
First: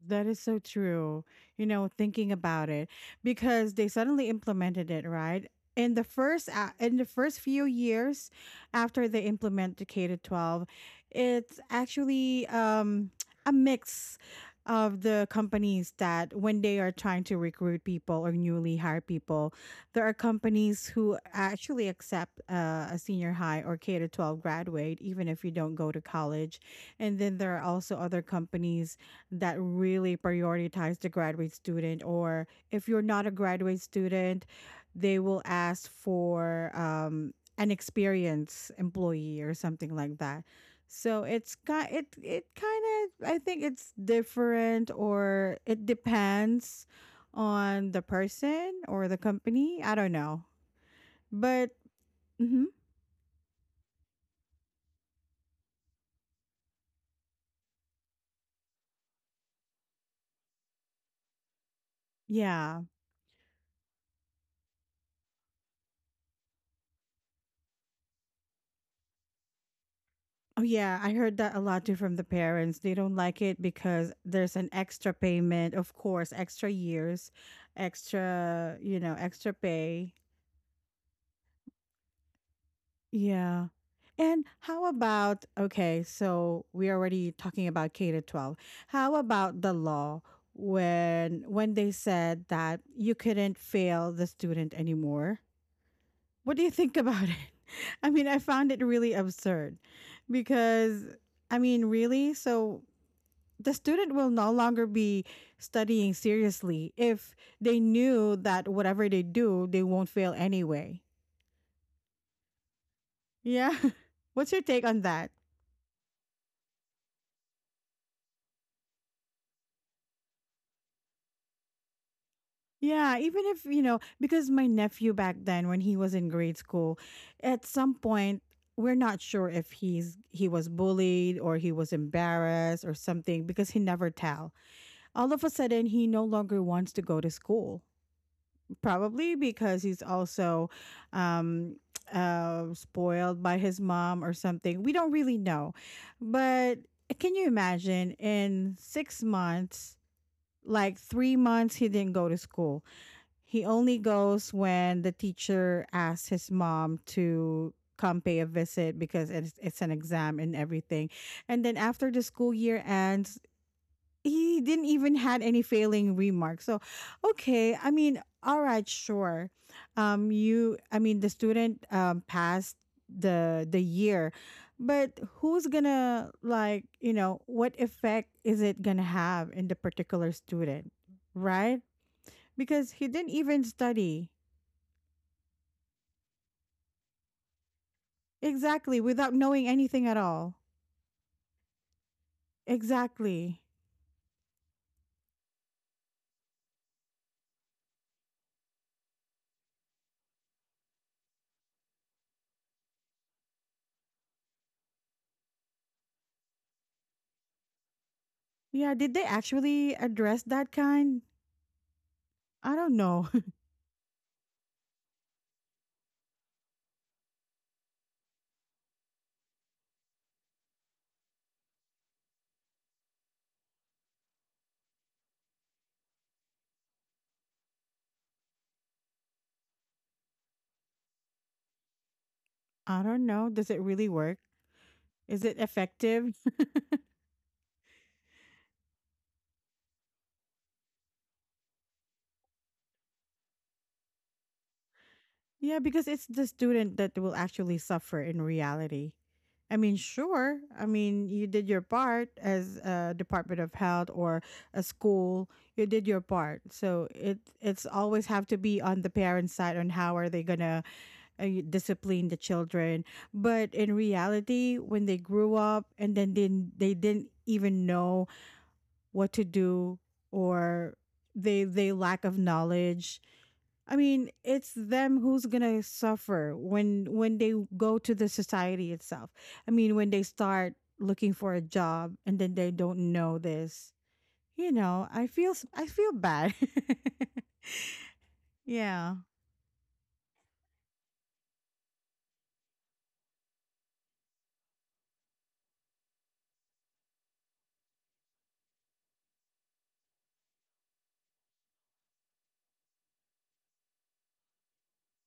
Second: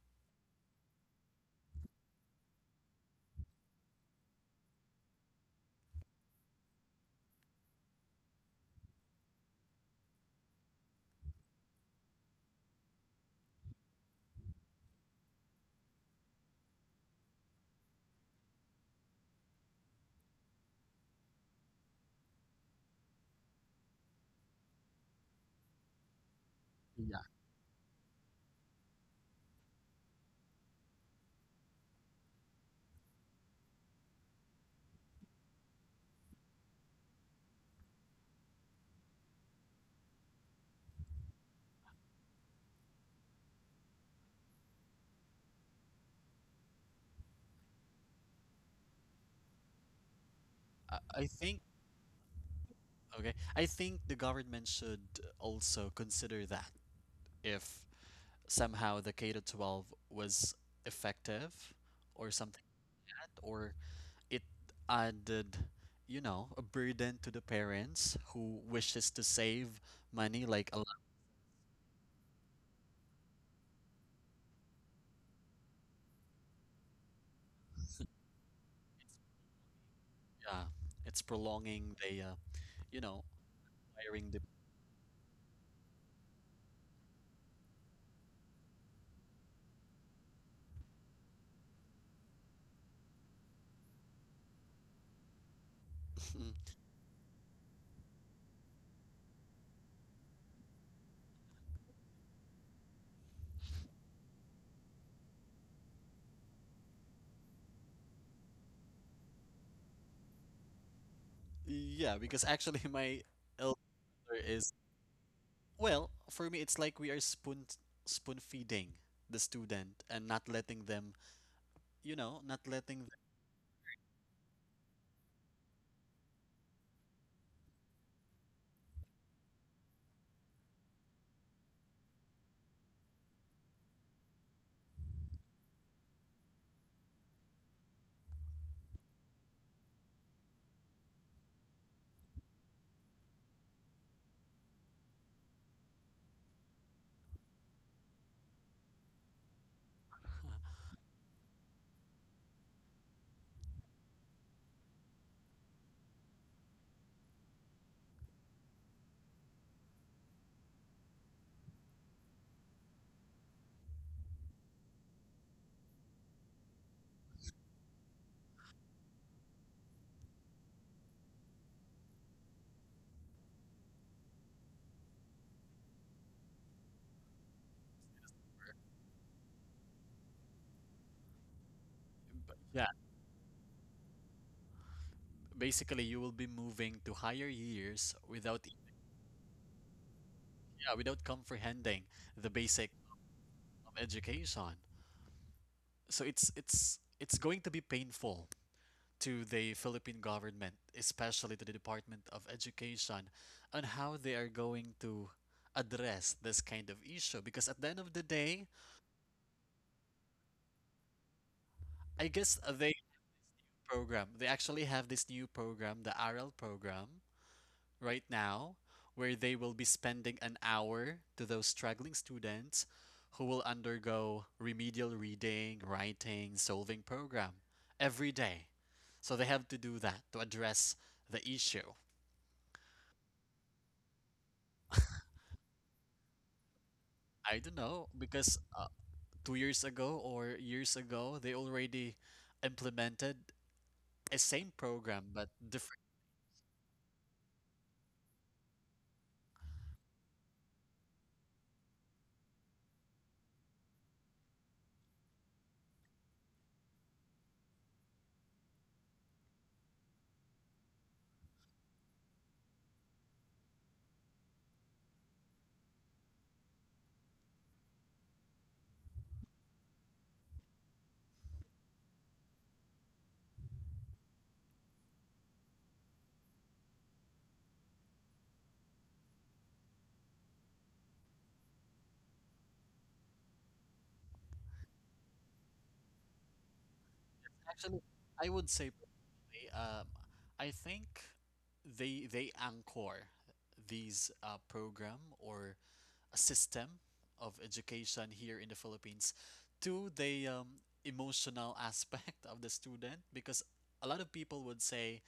S1: That is so true. You know, thinking about it, because they suddenly implemented it, right? In the first a- in the first few years after they implement the K to twelve, it's actually um a mix of the companies that when they are trying to recruit people or newly hire people, there are companies who actually accept uh, a senior high or K to twelve graduate even if you don't go to college. And then there are also other companies that really prioritize the graduate student, or if you're not a graduate student, they will ask for um, an experienced employee or something like that. So it's kind, it it kind of, I think it's different, or it depends on the person or the company, I don't know.
S2: I I think
S1: But mhm,
S2: okay. I think the government should also consider that if somehow the K to twelve was effective or something
S1: yeah.
S2: like that, or it added, you know, a burden to the parents who wishes to save money,
S1: Oh
S2: like a
S1: yeah,
S2: lot.
S1: I heard that a lot too from the parents. They don't like it because there's an extra payment, of course, extra years, extra, you know, extra pay.
S2: Yeah, it's prolonging the, uh, you know,
S1: Yeah.
S2: hiring the.
S1: And how about okay, so we're already talking about K to twelve. How about the law when when they said that you couldn't fail the student anymore? What do you think about it? I mean, I found it really absurd because, I mean, really? So the student will no longer be studying seriously if they knew that whatever they do, they won't fail anyway.
S2: Yeah, because actually my
S1: Yeah.
S2: elder
S1: What's your
S2: is,
S1: take on that?
S2: well, for me it's like we are spoon spoon feeding the student and not letting them, you know, not letting them
S1: Yeah, even if, you know, because my nephew back then when he was in grade school, at some point we're not sure if he's he was bullied or he was embarrassed or something because he never tell. All of a sudden he no longer wants to go to school, probably because he's also um uh spoiled by his mom or something, we don't really know. But can you imagine, in six months, like three months he didn't go to school, he only goes when the teacher asks his mom to come pay a visit because it's, it's an exam and everything. And then after the school year ends, he didn't even had any failing remarks. So, okay, I mean, all right, sure. Um, you, I mean, the student um passed the the year, but who's gonna, like, you know what effect is it gonna have in the particular student, right?
S2: yeah.
S1: Because he didn't even study
S2: Basically, you will be moving to higher years without,
S1: exactly without knowing anything at all.
S2: yeah, without comprehending the basic
S1: Exactly.
S2: of education. So it's it's it's going to be painful to the Philippine government, especially to the Department of Education, on how they are going to address this kind of issue, because at the end of the day,
S1: Yeah. Did they actually address that kind?
S2: I guess
S1: I
S2: they
S1: don't know.
S2: program, they actually have this new program, the R L program, right now, where they will be spending an hour to those struggling students who will undergo remedial reading, writing, solving program every day. So they have to do that to address the issue.
S1: I don't know. Does it really work? Is it effective?
S2: I don't know because uh, two years ago or years ago they already implemented a same program but
S1: Yeah,
S2: different.
S1: because it's the student that will actually suffer in reality. I mean, sure. I mean, you did your part as a Department of Health or a school. You did your part. So it it's always have to be on the parents' side on how are they gonna uh, y- discipline the children. But in reality, when they grew up and then didn't, they didn't even know what to do or they they lack of knowledge. I mean, it's them who's gonna suffer when when they go to the society itself. I mean, when they start looking for a job and then they don't know this, you know, I feel s- I feel bad.
S2: Actually, I would say
S1: yeah,
S2: um, I think they they anchor these uh, program or system of education here in the Philippines to the um, emotional aspect of the student, because a lot of people would say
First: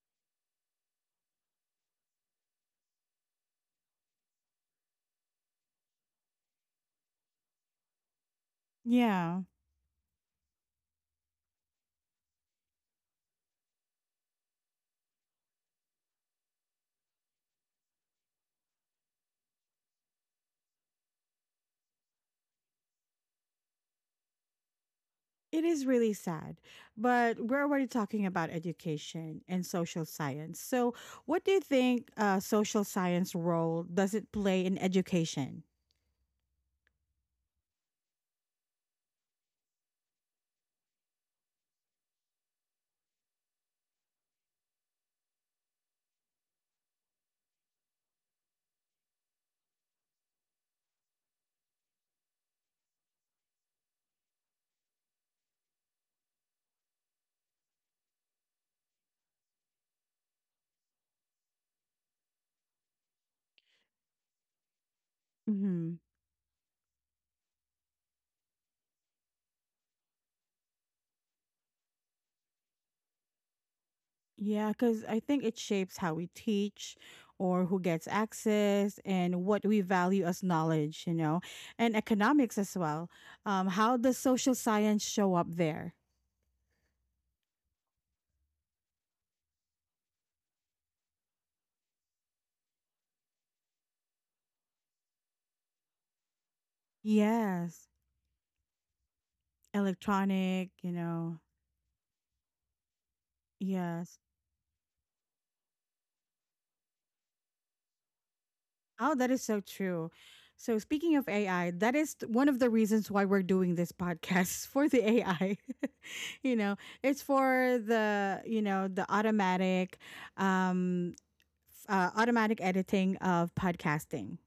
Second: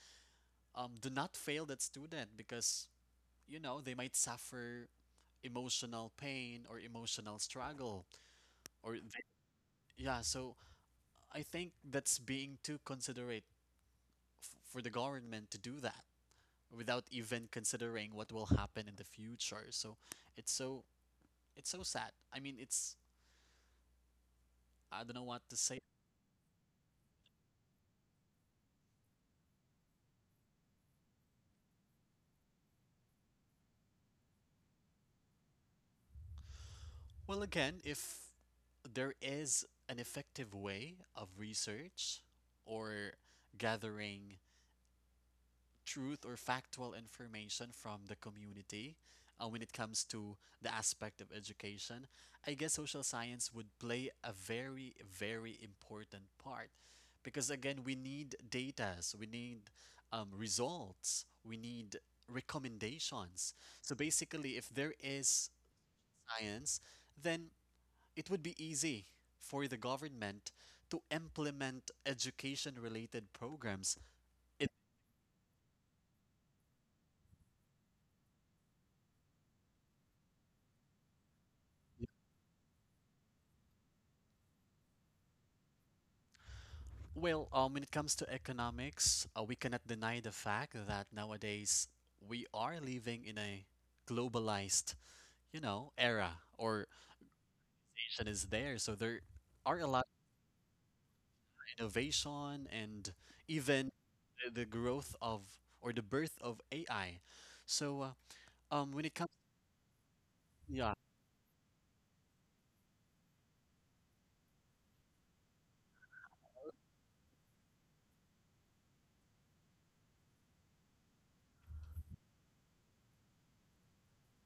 S2: um, do not fail that student because you know they might suffer emotional pain or emotional struggle or they,
S1: yeah.
S2: yeah. So I think that's being too considerate f- for the government to do that without even considering what will happen in the future. So it's so, it's so sad. I mean, it's, I don't know what to
S1: It
S2: say.
S1: is really sad, but we're already talking about education and social science. So, what do you think uh, social science role does it play in education?
S2: Well, again, if there is an effective way of research or gathering truth or factual information from the community uh, when it comes to the aspect of education, I guess social science would play a very, very important part. Because again, we need data, so we need um, results, we need recommendations. So basically, if there is
S1: Hmm.
S2: science, then it would be easy for the government to implement education related programs.
S1: Yeah,
S2: It,
S1: because I think it shapes how we teach or who gets access and what we value as knowledge, you know, and economics as well. Um, how does social science show up there?
S2: well, um, when it comes to economics, uh, we cannot deny the fact that nowadays we are living in a globalized, you know, era or
S1: Yes,
S2: innovation is there. So there are a lot
S1: electronic, you know,
S2: of innovation and even
S1: yes.
S2: the, the growth of or the birth of A I. So uh, um, when
S1: Oh,
S2: it comes,
S1: that is so true. So,
S2: yeah,
S1: speaking of A I, that is th- one of the reasons why we're doing this podcast for the A I. You know, it's for the, you know, the automatic um uh, automatic editing of podcasting.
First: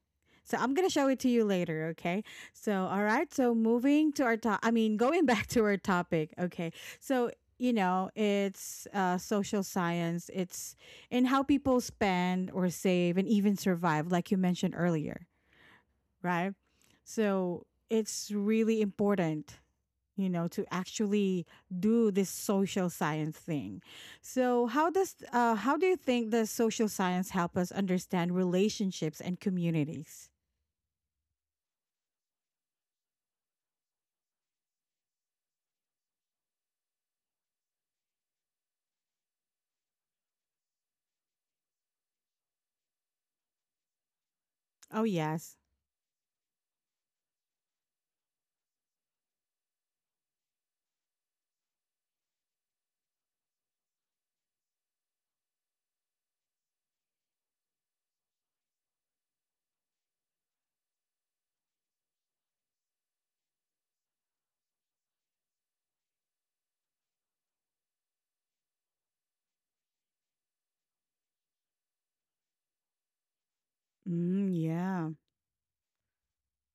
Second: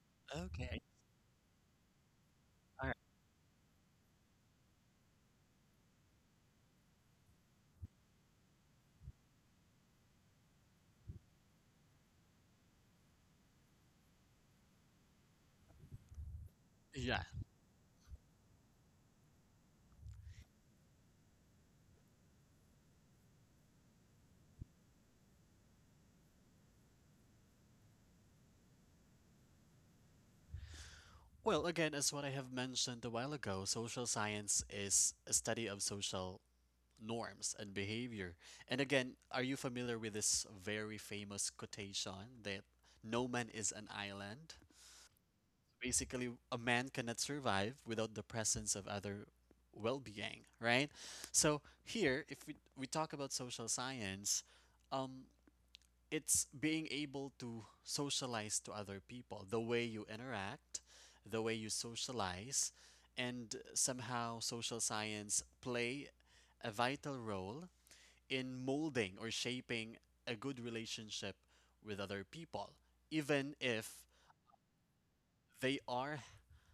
S1: So I'm
S2: okay,
S1: gonna show it to you later, okay? So
S2: all right,
S1: all right. So moving to our top, I mean, going back to our topic, okay? So you know, it's uh, social science. It's in how people spend or save and even survive, like you mentioned earlier, right?
S2: yeah.
S1: So it's really important, you know, to actually do this social science thing. So how does uh, how do you think the social science help us understand relationships and communities?
S2: Well, again, as what I have mentioned a while ago, social science is a study of social norms and behavior. And again, are you familiar with this very famous quotation that no man is an island?
S1: Oh yes,
S2: Basically, a man cannot survive without the presence of other well-being, right? So here, if we, we talk about social science, um, it's being able to socialize to other people, the way you interact, the way you socialize, and somehow social science play a vital role in molding or shaping a good relationship with other people, even if
S1: mm, yeah.
S2: they are,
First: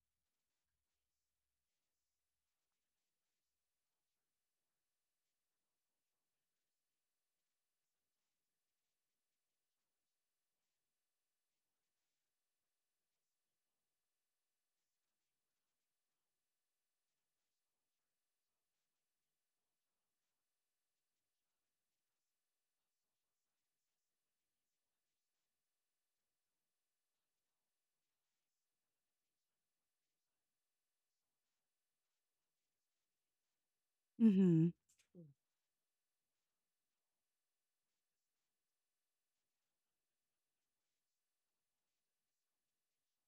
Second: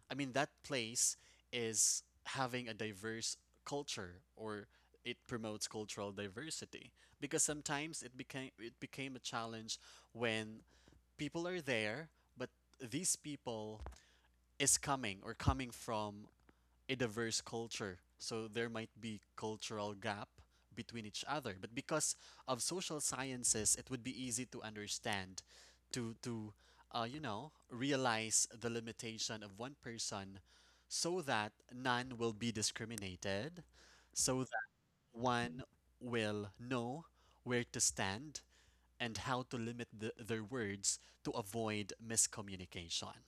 S2: I mean, that place is having a diverse culture or it promotes cultural diversity, because sometimes it became it became a challenge when people are there, but these people is coming or coming from a diverse culture. So there might be cultural gap between each other. But because of social sciences, it would be easy to understand, to to uh, you know, realize the limitation of one person so that none will be discriminated, so
S1: Mm-hmm.
S2: that one will know where to stand and how to limit the, their words to avoid miscommunication.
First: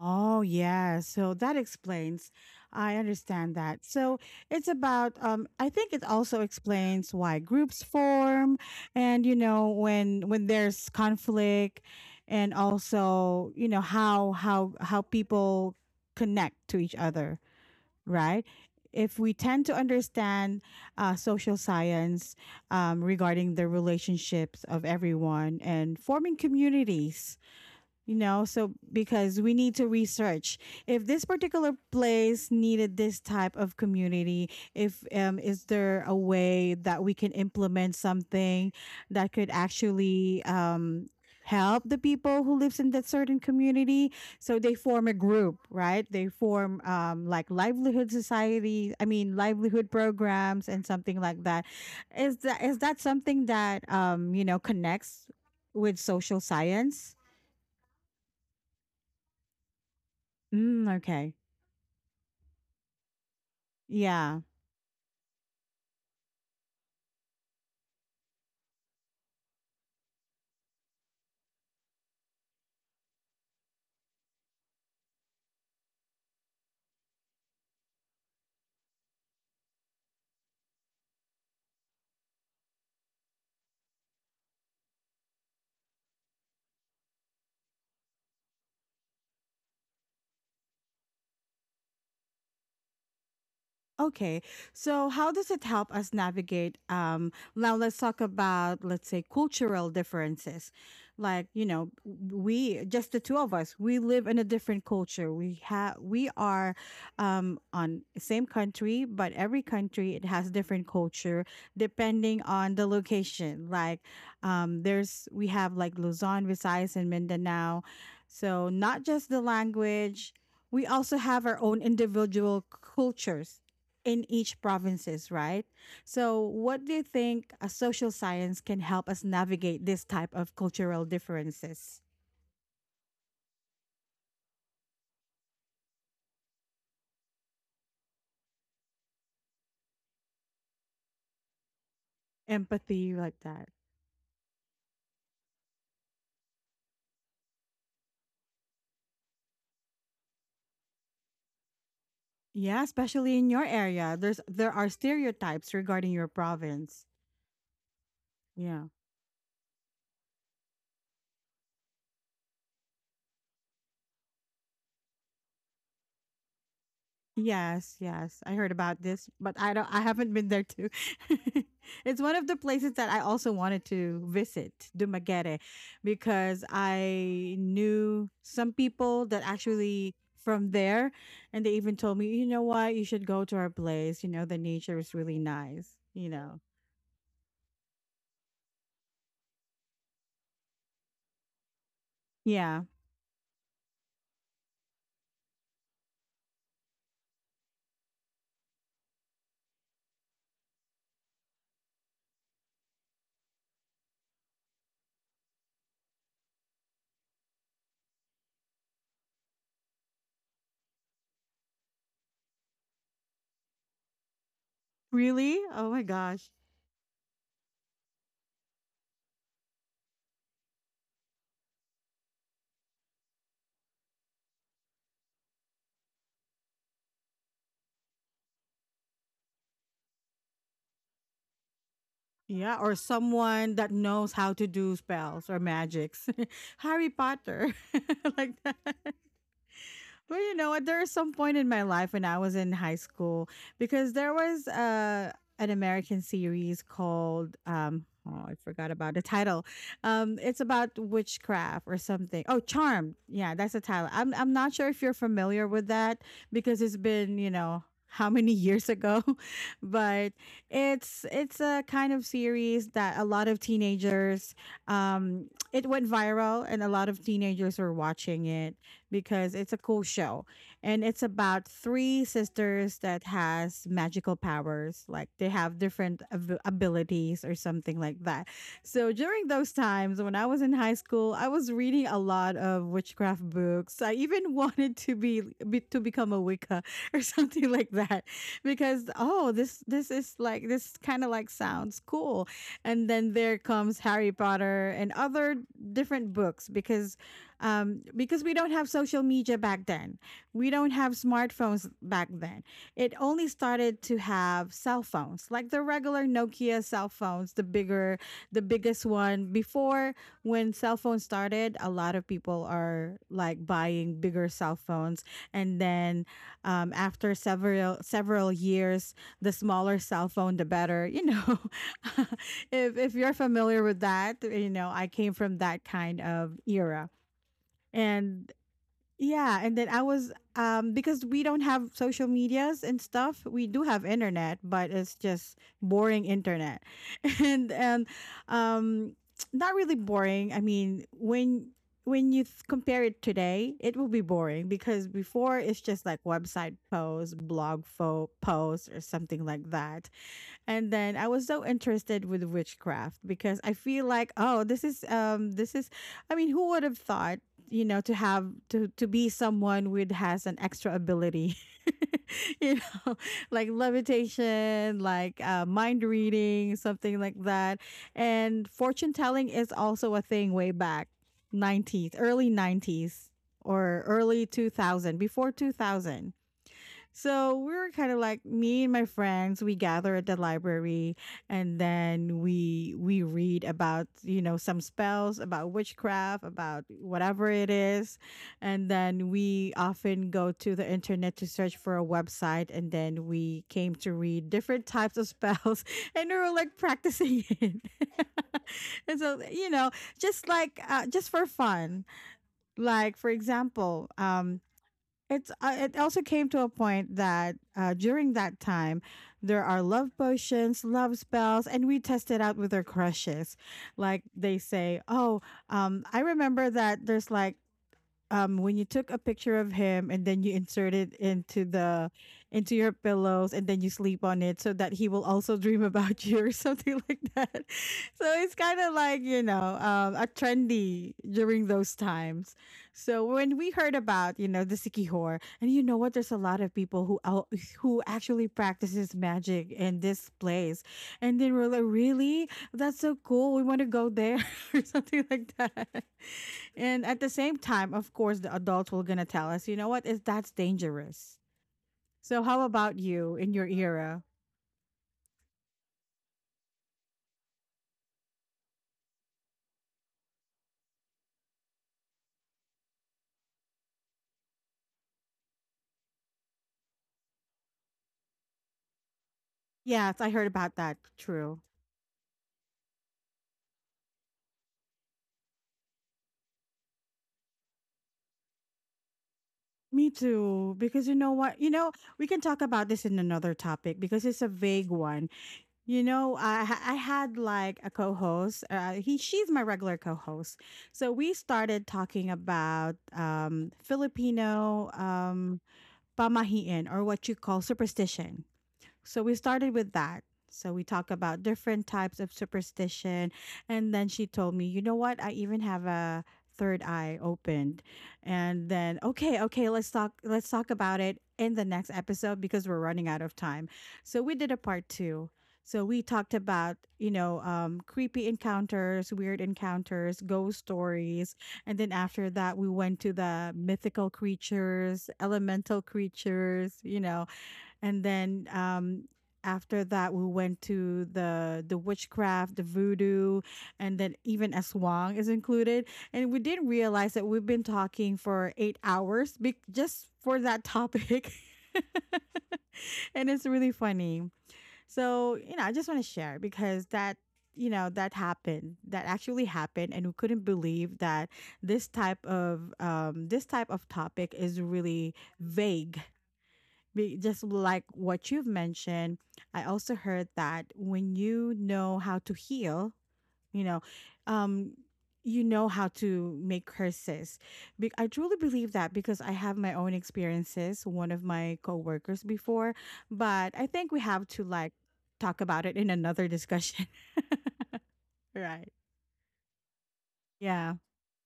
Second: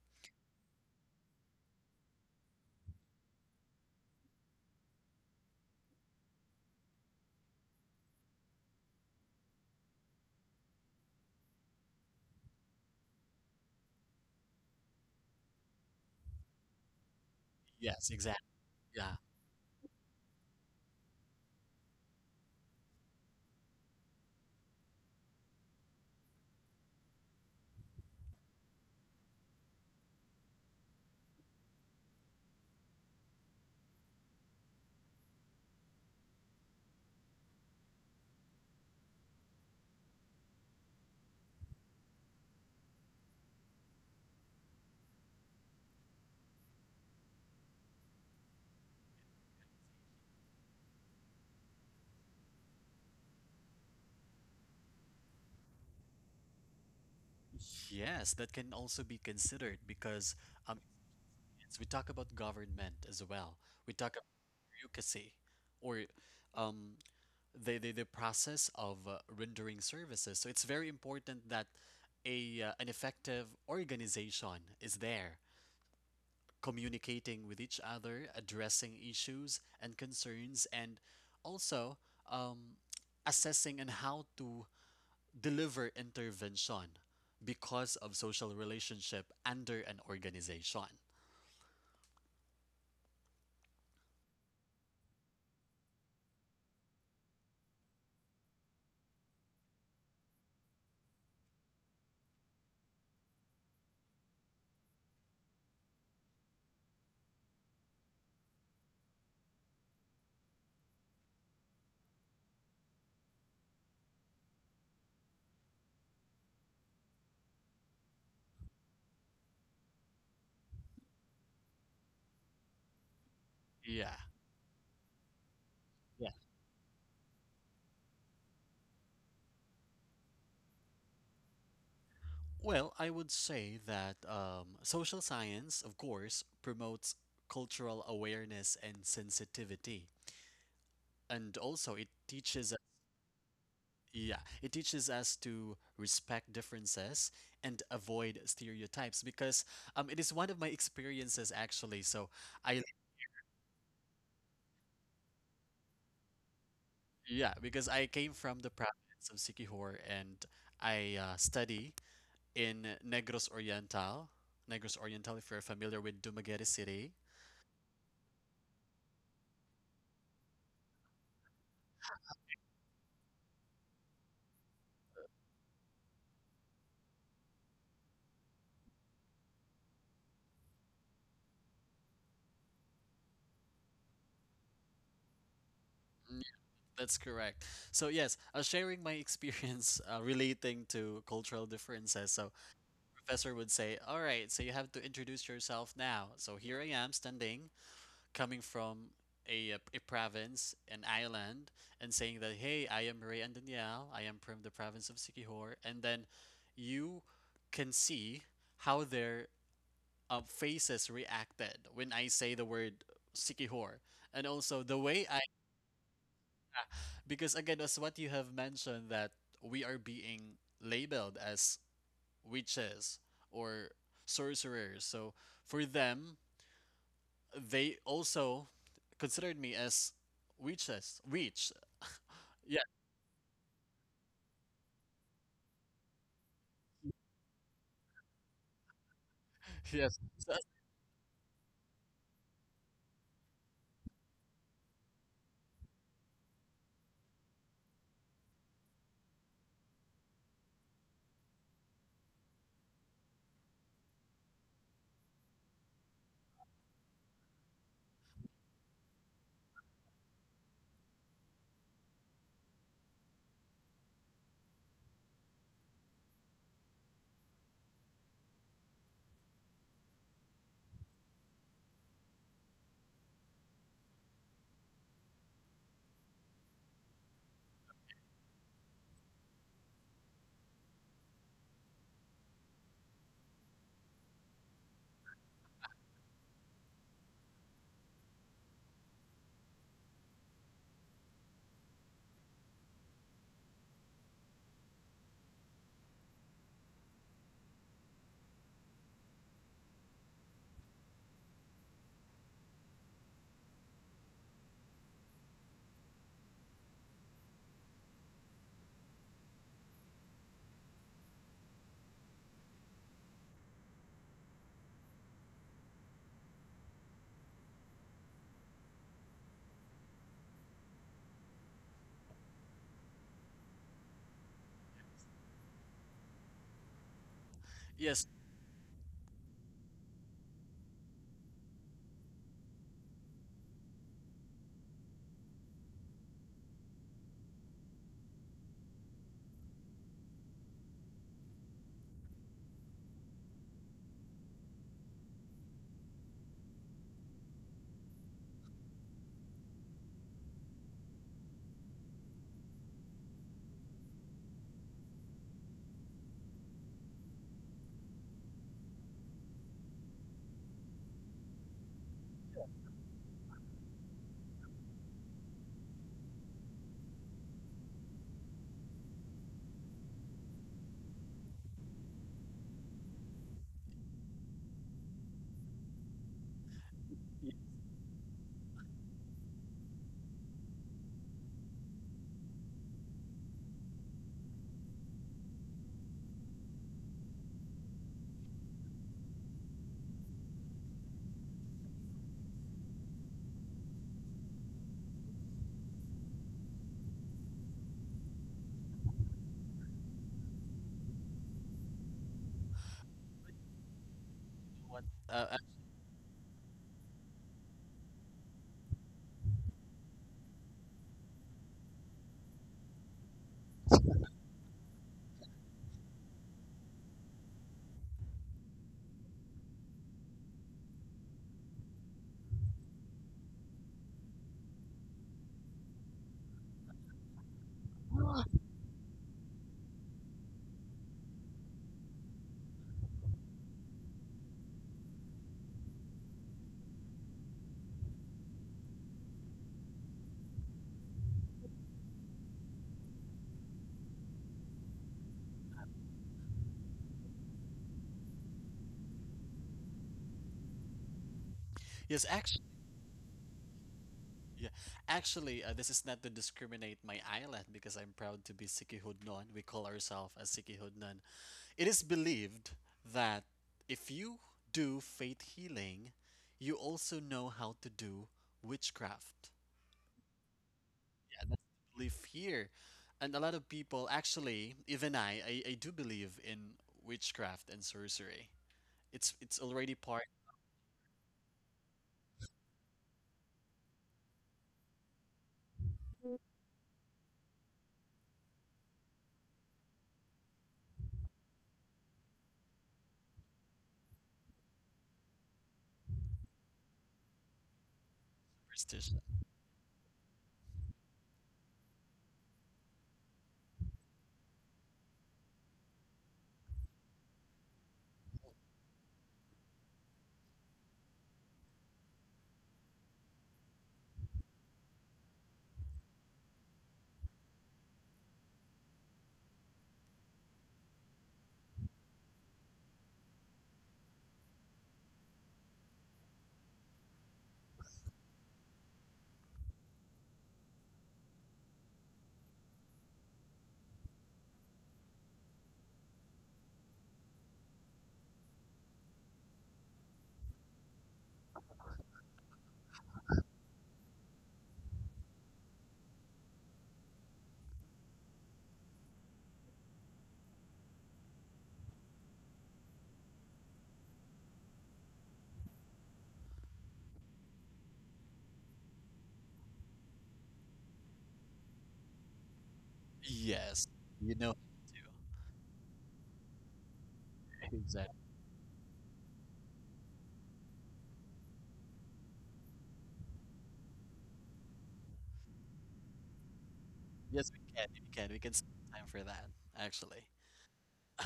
S1: Oh, yeah. So that explains. I understand that. So it's about, um, I think it also explains why groups form and, you know, when, when there's conflict, and also, you know, how, how, how people connect to each other,
S2: Yes,
S1: right?
S2: exactly. Yeah.
S1: If we tend to understand uh, social science, um, regarding the relationships of everyone and forming communities, you know, so because we need to research if this particular place needed this type of community, if um is there a way that we can implement something that could actually um help the people who lives in that certain community, so they form a group, right? They form um like livelihood society, I mean livelihood programs and something like that. Is that is that something that um you know connects with social science?
S2: Yes, that can also be considered because um,
S1: Mm, okay.
S2: yes, we talk about government as well. We talk about
S1: Yeah.
S2: bureaucracy or um, the, the, the process of uh, rendering services. So it's very important that a uh, an effective organization is there communicating with each other, addressing issues and concerns, and also um, assessing and how to deliver intervention because of social relationship under an organization.
S1: Okay. So how does it help us navigate um, now let's talk about, let's say, cultural differences. Like, you know, we just the two of us, we live in a different culture. We have we are um on same country, but every country it has different culture depending on the location. Like um there's we have like Luzon, Visayas and Mindanao. So not just the language, we also have our own individual cultures
S2: Yeah.
S1: in each provinces, right?
S2: Yeah.
S1: So what do you think a social science can help us navigate this type of cultural differences?
S2: Well, I would say that um, social science, of course, promotes cultural awareness and sensitivity. And also, it teaches,
S1: Empathy like that.
S2: yeah, it teaches us to respect differences and avoid stereotypes because um, it is one of my experiences actually. So I,
S1: Yeah, especially in your area. There's there are stereotypes regarding your province.
S2: yeah, because I came from the
S1: Yeah.
S2: province of Sikihor and I uh, study in Negros Oriental. Negros Oriental, if you're familiar with Dumaguete City.
S1: Yes, yes. I heard about this, but I don't I haven't been there too. It's one of the places that I also wanted to visit, Dumaguete, because I knew some people that actually from there, and they even told me, "You know what? You should go to our place. You know, the nature is really nice, you
S2: Mm,
S1: know."
S2: that's correct. So yes, I was sharing my experience uh, relating to cultural differences. So
S1: Yeah.
S2: professor would say, "All right, so you have to introduce yourself now." So here I am standing coming from a, uh, a province, an island, and saying that, hey, I am Ray and Danielle, I am from the province of Sikihor, and then you can see how their uh, faces reacted when I say the word Sikihor. And also the way I,
S1: Really? Oh my gosh.
S2: because again, as what you have mentioned, that we are being labeled as witches or sorcerers. So for them, they also considered me as witches. Witch.
S1: Yeah,
S2: Yeah.
S1: or someone that knows how to do spells or magics. Harry Potter. Like that.
S2: Yes.
S1: But
S2: So,
S1: you know what? There was some point in my life when I was in high school, because there was uh, an American series called um, oh, I forgot about the title. Um, it's about witchcraft or something. Oh, Charmed. Yeah, that's the title. I'm I'm not sure if you're familiar with that because it's been you know how many years ago, but it's it's a kind of series that a lot of teenagers um it went viral, and a lot of teenagers were watching it because it's a cool show, and it's about three sisters that has magical powers, like they have different ab- abilities or something like that. So during those times when I was in high school, I was reading a lot of witchcraft books. I even wanted to be, be to become a wicca or something like that, because oh this this is like this kind of like sounds cool. And then there comes Harry Potter and other different books because um, because we don't have social media back then. We don't have smartphones back then. It only started to have cell phones, like the regular Nokia cell phones, the bigger, the biggest one. Before when cell phones started, a lot of people are like buying bigger cell phones, and then um, after several several years, the smaller cell phone, the better. You know, if if you're familiar with that, you know I came from that kind of era.
S2: yes.
S1: And yeah, and then I was um because we don't have social medias and stuff. We do have internet, but it's just boring internet. And and um not really boring. I mean, when when you th- compare it today, it will be boring because before it's just like website posts, blog fo- posts or something like that. And then I was so interested with witchcraft because I feel like oh this is um this is, I mean, who would have thought, you know, to have to to be someone with has an extra ability, you know, like levitation, like uh, mind reading, something like that. And fortune telling is also a thing way back, nineties, early nineties, or early two thousand, before two thousand.
S2: You
S1: So we were kind of like, me and my friends. We gather at the library, and then we we read about you know some spells, about witchcraft, about whatever it is, and then we often go to the internet to search for a website, and then we came to read different types of spells, and we were like practicing it, and so you know, just like uh, just for fun. Like for example, um,
S2: know what? Uh,
S1: it's
S2: uh,
S1: uh, it also came to a point that uh, during that time there are love potions, love spells, and we tested out with our crushes. Like they say oh um, I remember that there's like um when you took a picture of him and then you insert it into the into your pillows, and then you sleep on it so that he will also dream about you or something like that. So it's kind of like you know um, a trendy during those times. So when we heard about you know the Sikihor, and you know what, there's a lot of people who out, who actually practices magic in this place. And then we're like really, that's so cool, we want to go there, or something like that. And at the same time, of course, the adults were gonna tell us, you know what, is that's dangerous.
S2: yes.
S1: So how
S2: Actually.
S1: about you in your era?
S2: Yeah. Actually, uh, this is not to discriminate my island because I'm proud to be Sikihudnon. We call ourselves as Sikihudnon. It is believed that if you do faith healing, you also know how to do witchcraft.
S1: Yes, I heard about that. True.
S2: Live here. And a lot of people, actually, even I, I, I do believe in witchcraft and sorcery. It's it's
S1: Me
S2: already part
S1: too.
S2: of
S1: Because you know what? You know, we can talk about this in another topic because it's a vague one. You know, I ha- I had like a co-host. Uh, he she's my regular co-host. So we started talking about um Filipino um pamahiin or what you call superstition. So
S2: superstition.
S1: we started with that. So we talk about different types of superstition. And then she told me, you know what? I even have a third eye opened. And then, okay, okay, let's talk let's talk about it in the next episode because we're running out of time. So we did a part two. So we talked about, you know, um, creepy encounters, weird encounters, ghost stories. And then after that, we went to the mythical creatures, elemental creatures, you know, and then um after that we went to the the witchcraft, the voodoo, and then even aswang is included. And we didn't realize that we've been talking for eight hours be- just for that topic. And it's really funny. So you know I just want to share because that you know that happened, that actually happened, and we couldn't believe that this type of um, this type of topic is really vague. Be- just like what you've mentioned, I also heard that when you know how to heal, you know,
S2: Yes, you know,
S1: um, you know how to make curses. Be- I
S2: exactly.
S1: truly believe that because I have my own experiences, one of my coworkers before, but I think we have to like talk about it in another discussion.
S2: Yes, we can, we can, we can
S1: Right.
S2: spend time for that. Actually,
S1: Yeah.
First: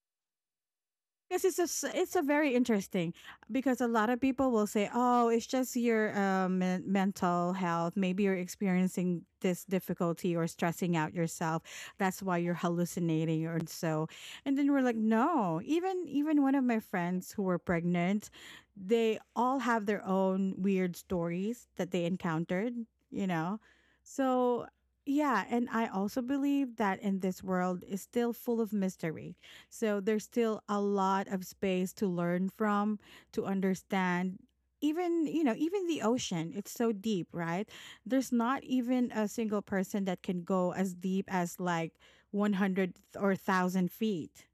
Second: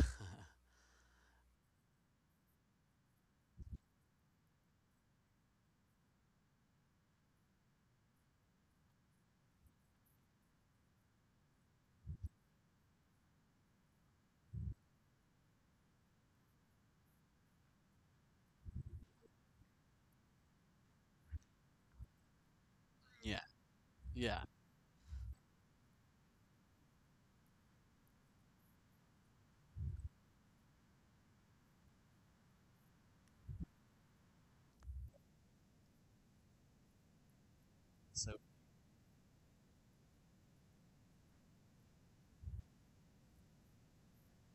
S1: Because it's a s- it's a very interesting, because a lot of people will say, "Oh, it's just your um, men- mental health. Maybe you're experiencing this difficulty or stressing out yourself. That's why you're hallucinating or so." And then we're like, "No. Even even one of my friends who were pregnant, they all have their own weird stories that they encountered. You
S2: yeah,
S1: know,
S2: yeah.
S1: so." Yeah, and I also believe that in this world is still full of mystery, so there's still a lot of space to learn from, to understand. Even, you know, even the ocean, it's so deep, right? There's
S2: So,
S1: not even a single person that can go as deep as like one hundred or one thousand feet.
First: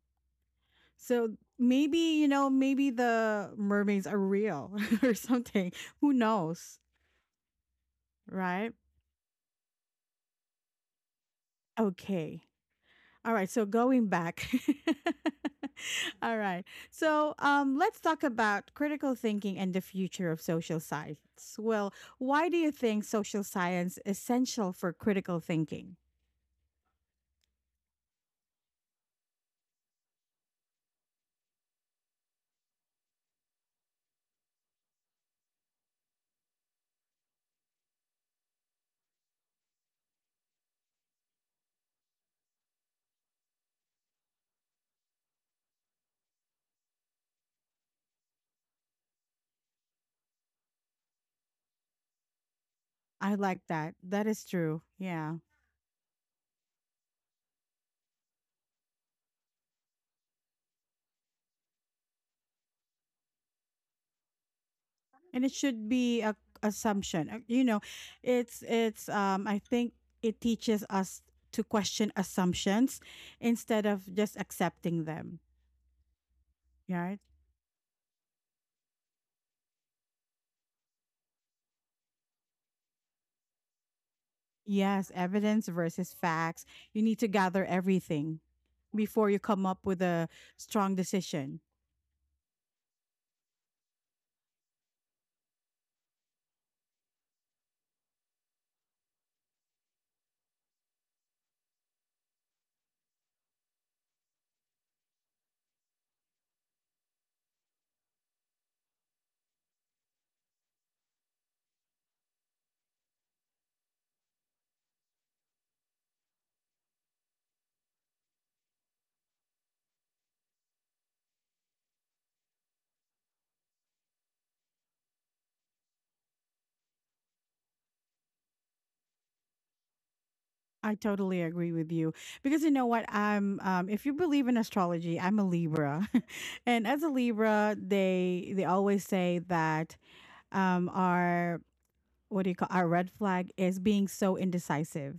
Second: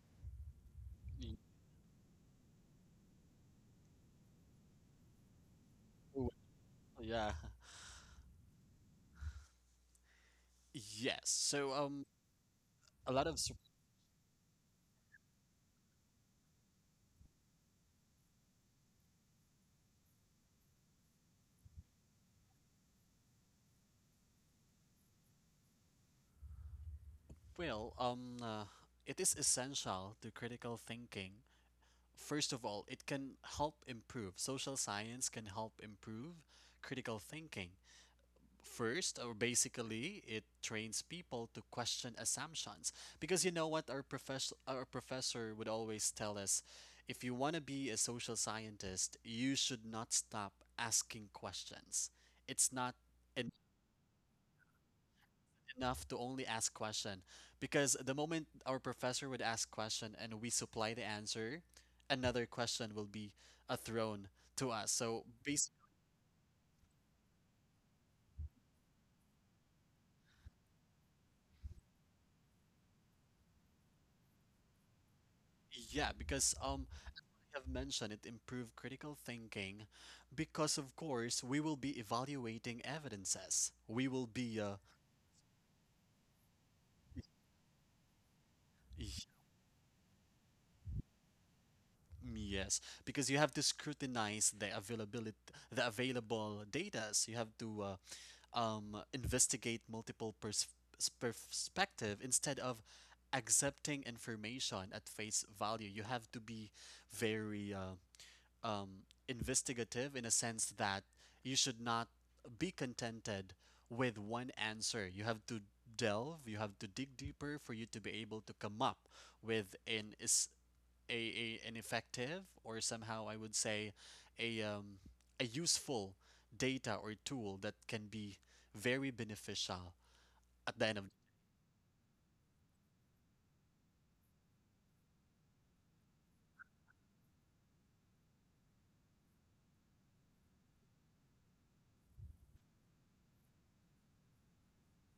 S1: So
S2: y-
S1: maybe, you know, maybe the mermaids are real or something. Who knows,
S2: yeah,
S1: right?
S2: yes. So, um,
S1: Okay.
S2: a lot
S1: All
S2: of
S1: right,
S2: sup-
S1: so going back. All right. So um, let's talk about critical thinking and the future of social science. Well, why do you think social science essential for critical thinking?
S2: well, um, uh, it is essential to critical thinking. First of all, it can help improve. Social science can help improve critical thinking. First, or basically, it trains people to question assumptions. Because you know what our professor our professor would always tell us, if you want to be a social scientist, you should not stop asking questions. It's not
S1: I like that. That is true. Yeah.
S2: enough to only ask question, because the moment our professor would ask question and we supply the answer, another question will be uh, thrown to us. So
S1: And it
S2: basically,
S1: should be a assumption. Uh, You know, it's it's um I think it teaches us to question assumptions instead of just accepting them.
S2: yeah, because um,
S1: Yeah.
S2: I have mentioned it improved critical thinking because of course we will be evaluating evidences. We will be uh,
S1: Yes, evidence versus facts. You need to gather everything
S2: y-
S1: before you come up with a strong decision.
S2: yes, because you have to scrutinize the availability, the available datas. You have to uh, um, investigate multiple pers- perspective instead of accepting information at face value. You have to be very uh, um, investigative in a sense that you should not be contented with one answer. You have to delve, you have to dig deeper for you to be able to come up with an is a, a an effective or somehow I would say a um, a useful data or tool that can be very beneficial at the
S1: I
S2: end of,
S1: totally agree with you because you know what? I'm um If you believe in astrology, I'm a Libra. And as a Libra, they they always say that um our, what do you call, our red flag is being so indecisive.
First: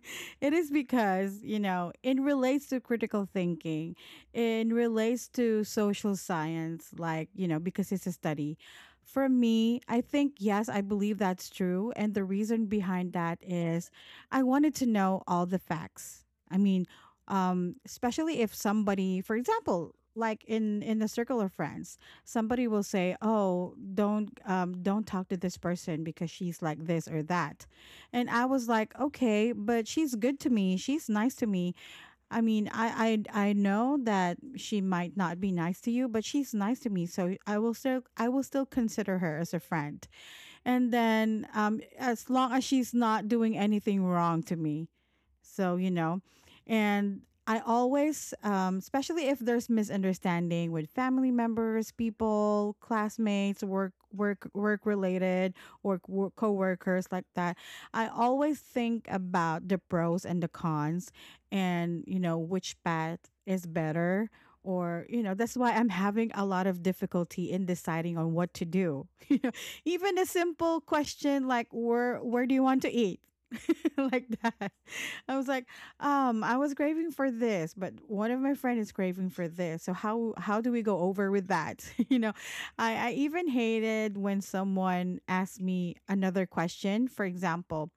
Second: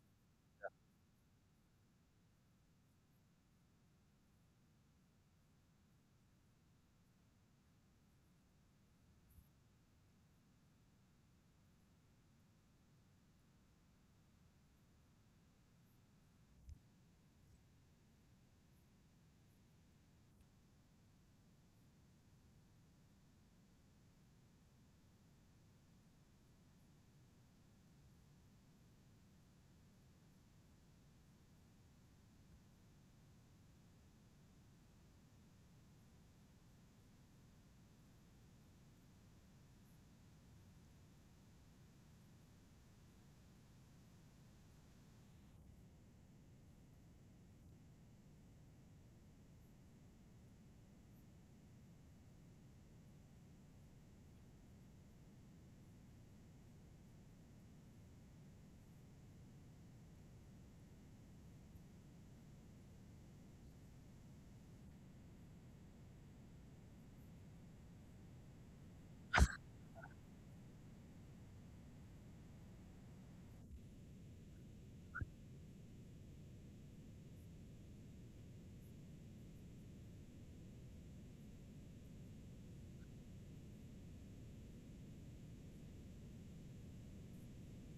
S1: It is because, you know, it relates to critical thinking, it relates to social science, like, you know, because it's a study. For me, I think, yes, I believe that's true. And the reason behind that is I wanted to know all the facts. I mean, um, especially if somebody, for example, like in in the circle of friends, somebody will say, oh, don't um, don't talk to this person because she's like this or that. And I was like, okay, but she's good to me, she's nice to me. I mean, i i, I know that she might not be nice to you, but she's nice to me, so i will still I will still consider her as a friend. And then um, as long as she's not doing anything wrong to me. So, you know, and I always, um, especially if there's misunderstanding with family members, people, classmates, work, work, work related, or co coworkers like that, I always think about the pros and the cons, and you know which path is better. Or you know that's why I'm having a lot of difficulty in deciding on what to do. You know, even a simple question like where where do you want to eat, like that. I was like, um, I was craving for this, but one of my friend is craving for this. So how how do we go over with that? You know, I, I even hated when someone asked me another question. For example,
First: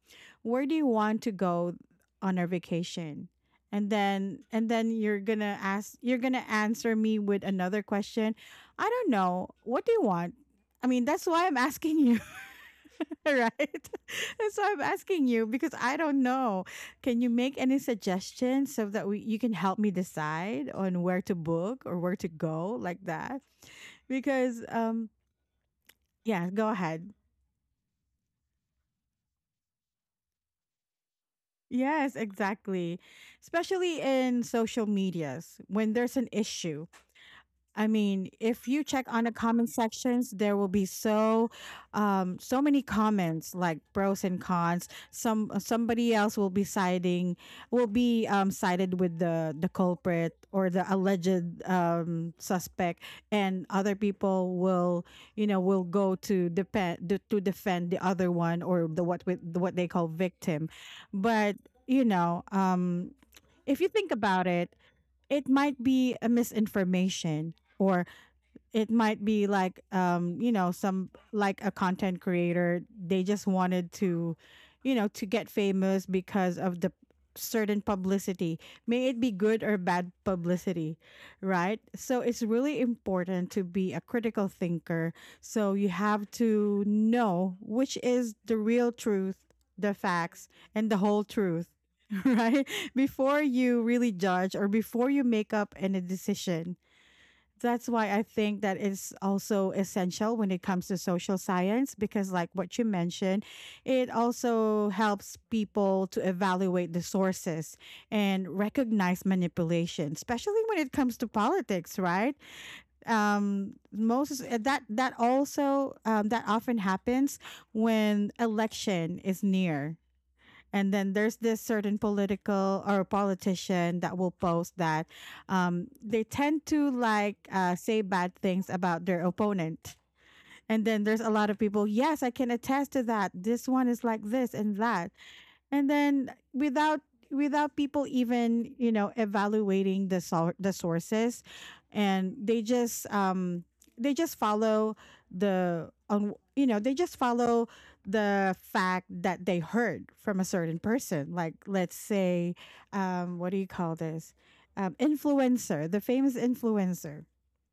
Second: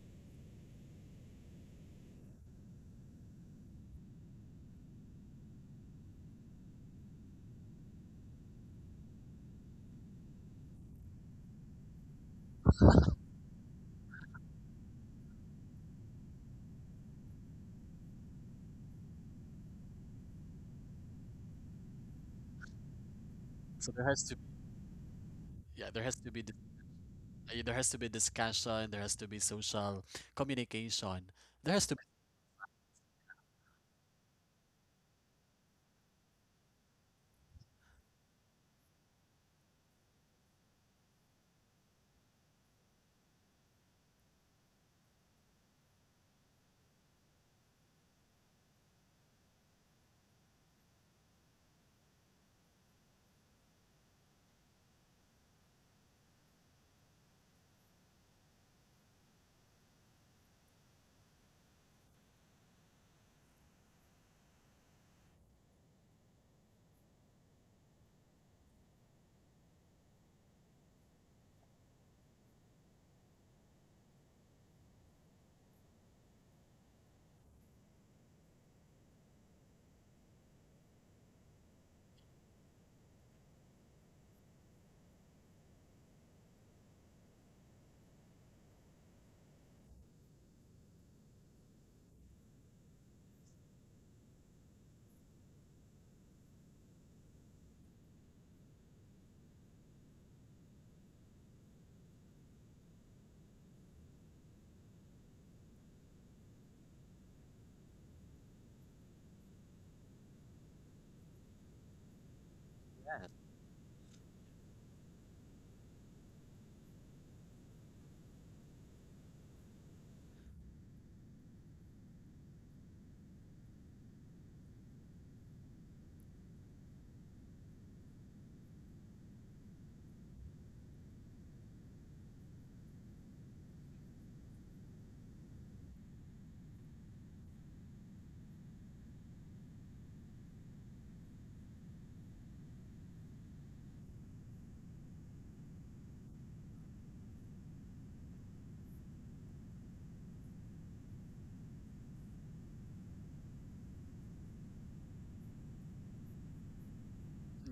S1: where do you want to go on our vacation? And then and then you're gonna ask you're gonna answer me with another question. I don't know. What do you want? I mean, that's why I'm asking you. Right? That's why I'm asking you because I don't know. Can you make any suggestions so that we, you can help me decide on where to book or where to go, like that?
S2: so there has to,
S1: Because um
S2: yeah, there has to be
S1: yeah, go ahead.
S2: uh, there has to be discussion, there has to be social communication, there has to be,
S1: Yes, exactly. Especially in social medias when there's an issue. I mean, if you check on the comment sections, there will be so, um, so many comments like pros and cons. Some uh, somebody else will be siding, will be um sided with the the culprit or the alleged um suspect, and other people will, you know, will go to defend to to defend the other one or the what with what they call victim, but you know, um, if you think about it, it might be a misinformation or it might be like um you know some like a content creator, they just wanted to, you know, to get famous because of the certain publicity, may it be good or bad publicity, right? So it's really important to be a critical thinker, so you have to know which is the real truth, the facts, and the whole truth. Right. Before you really judge or before you make up any decision. That's why I think that is also essential when it comes to social science because, like what you mentioned, it also helps people to evaluate the sources and recognize manipulation, especially when it comes to politics, right? Um, most eh, that that also um, that often happens when election is near. And then there's this certain political or politician that will post that, um, they tend to like uh, say bad things about their opponent. And then there's a lot of people, yes, I can attest to that, this one is like this and that. And then without, without people even, you know, evaluating the sor- the sources, and they just um they just follow the on you know, they just follow the fact that they heard from a certain person, like let's say, um what do you call this, um influencer, the famous influencer,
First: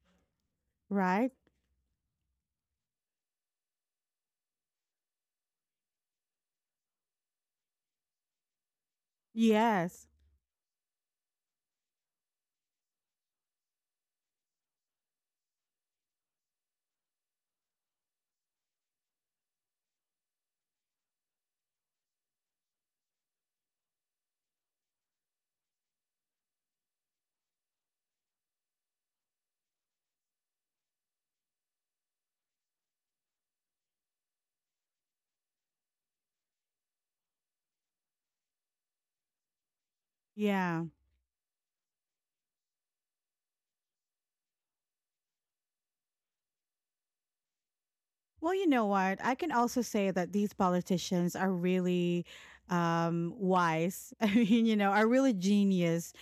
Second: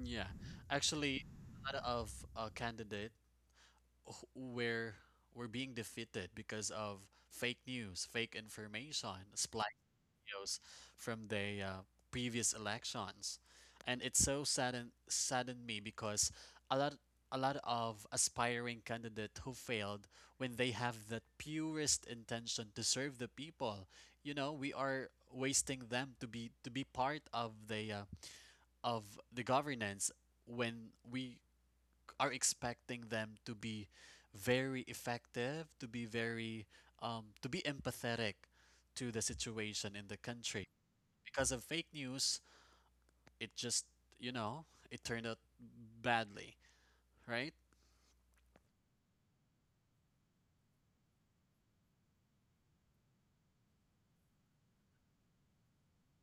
S2: yeah. Actually
S1: right?
S2: a lot of uh, candidate wh- where we're being defeated because of fake news fake information spl
S1: Yes.
S2: videos from the uh, previous elections, and it so saddened saddened me because a lot a lot of aspiring candidate who failed when they have that purest intention to serve the people. You know, we are wasting them to be to be part of the uh, of the governance when we are expecting them to be very effective, to be very um, to be empathetic to the situation in the country,
S1: Yeah.
S2: because of fake news, it just, you know, it turned out badly, right?
S1: Well, you know what? I can also say that these politicians are really um, wise. I mean, you know, are really genius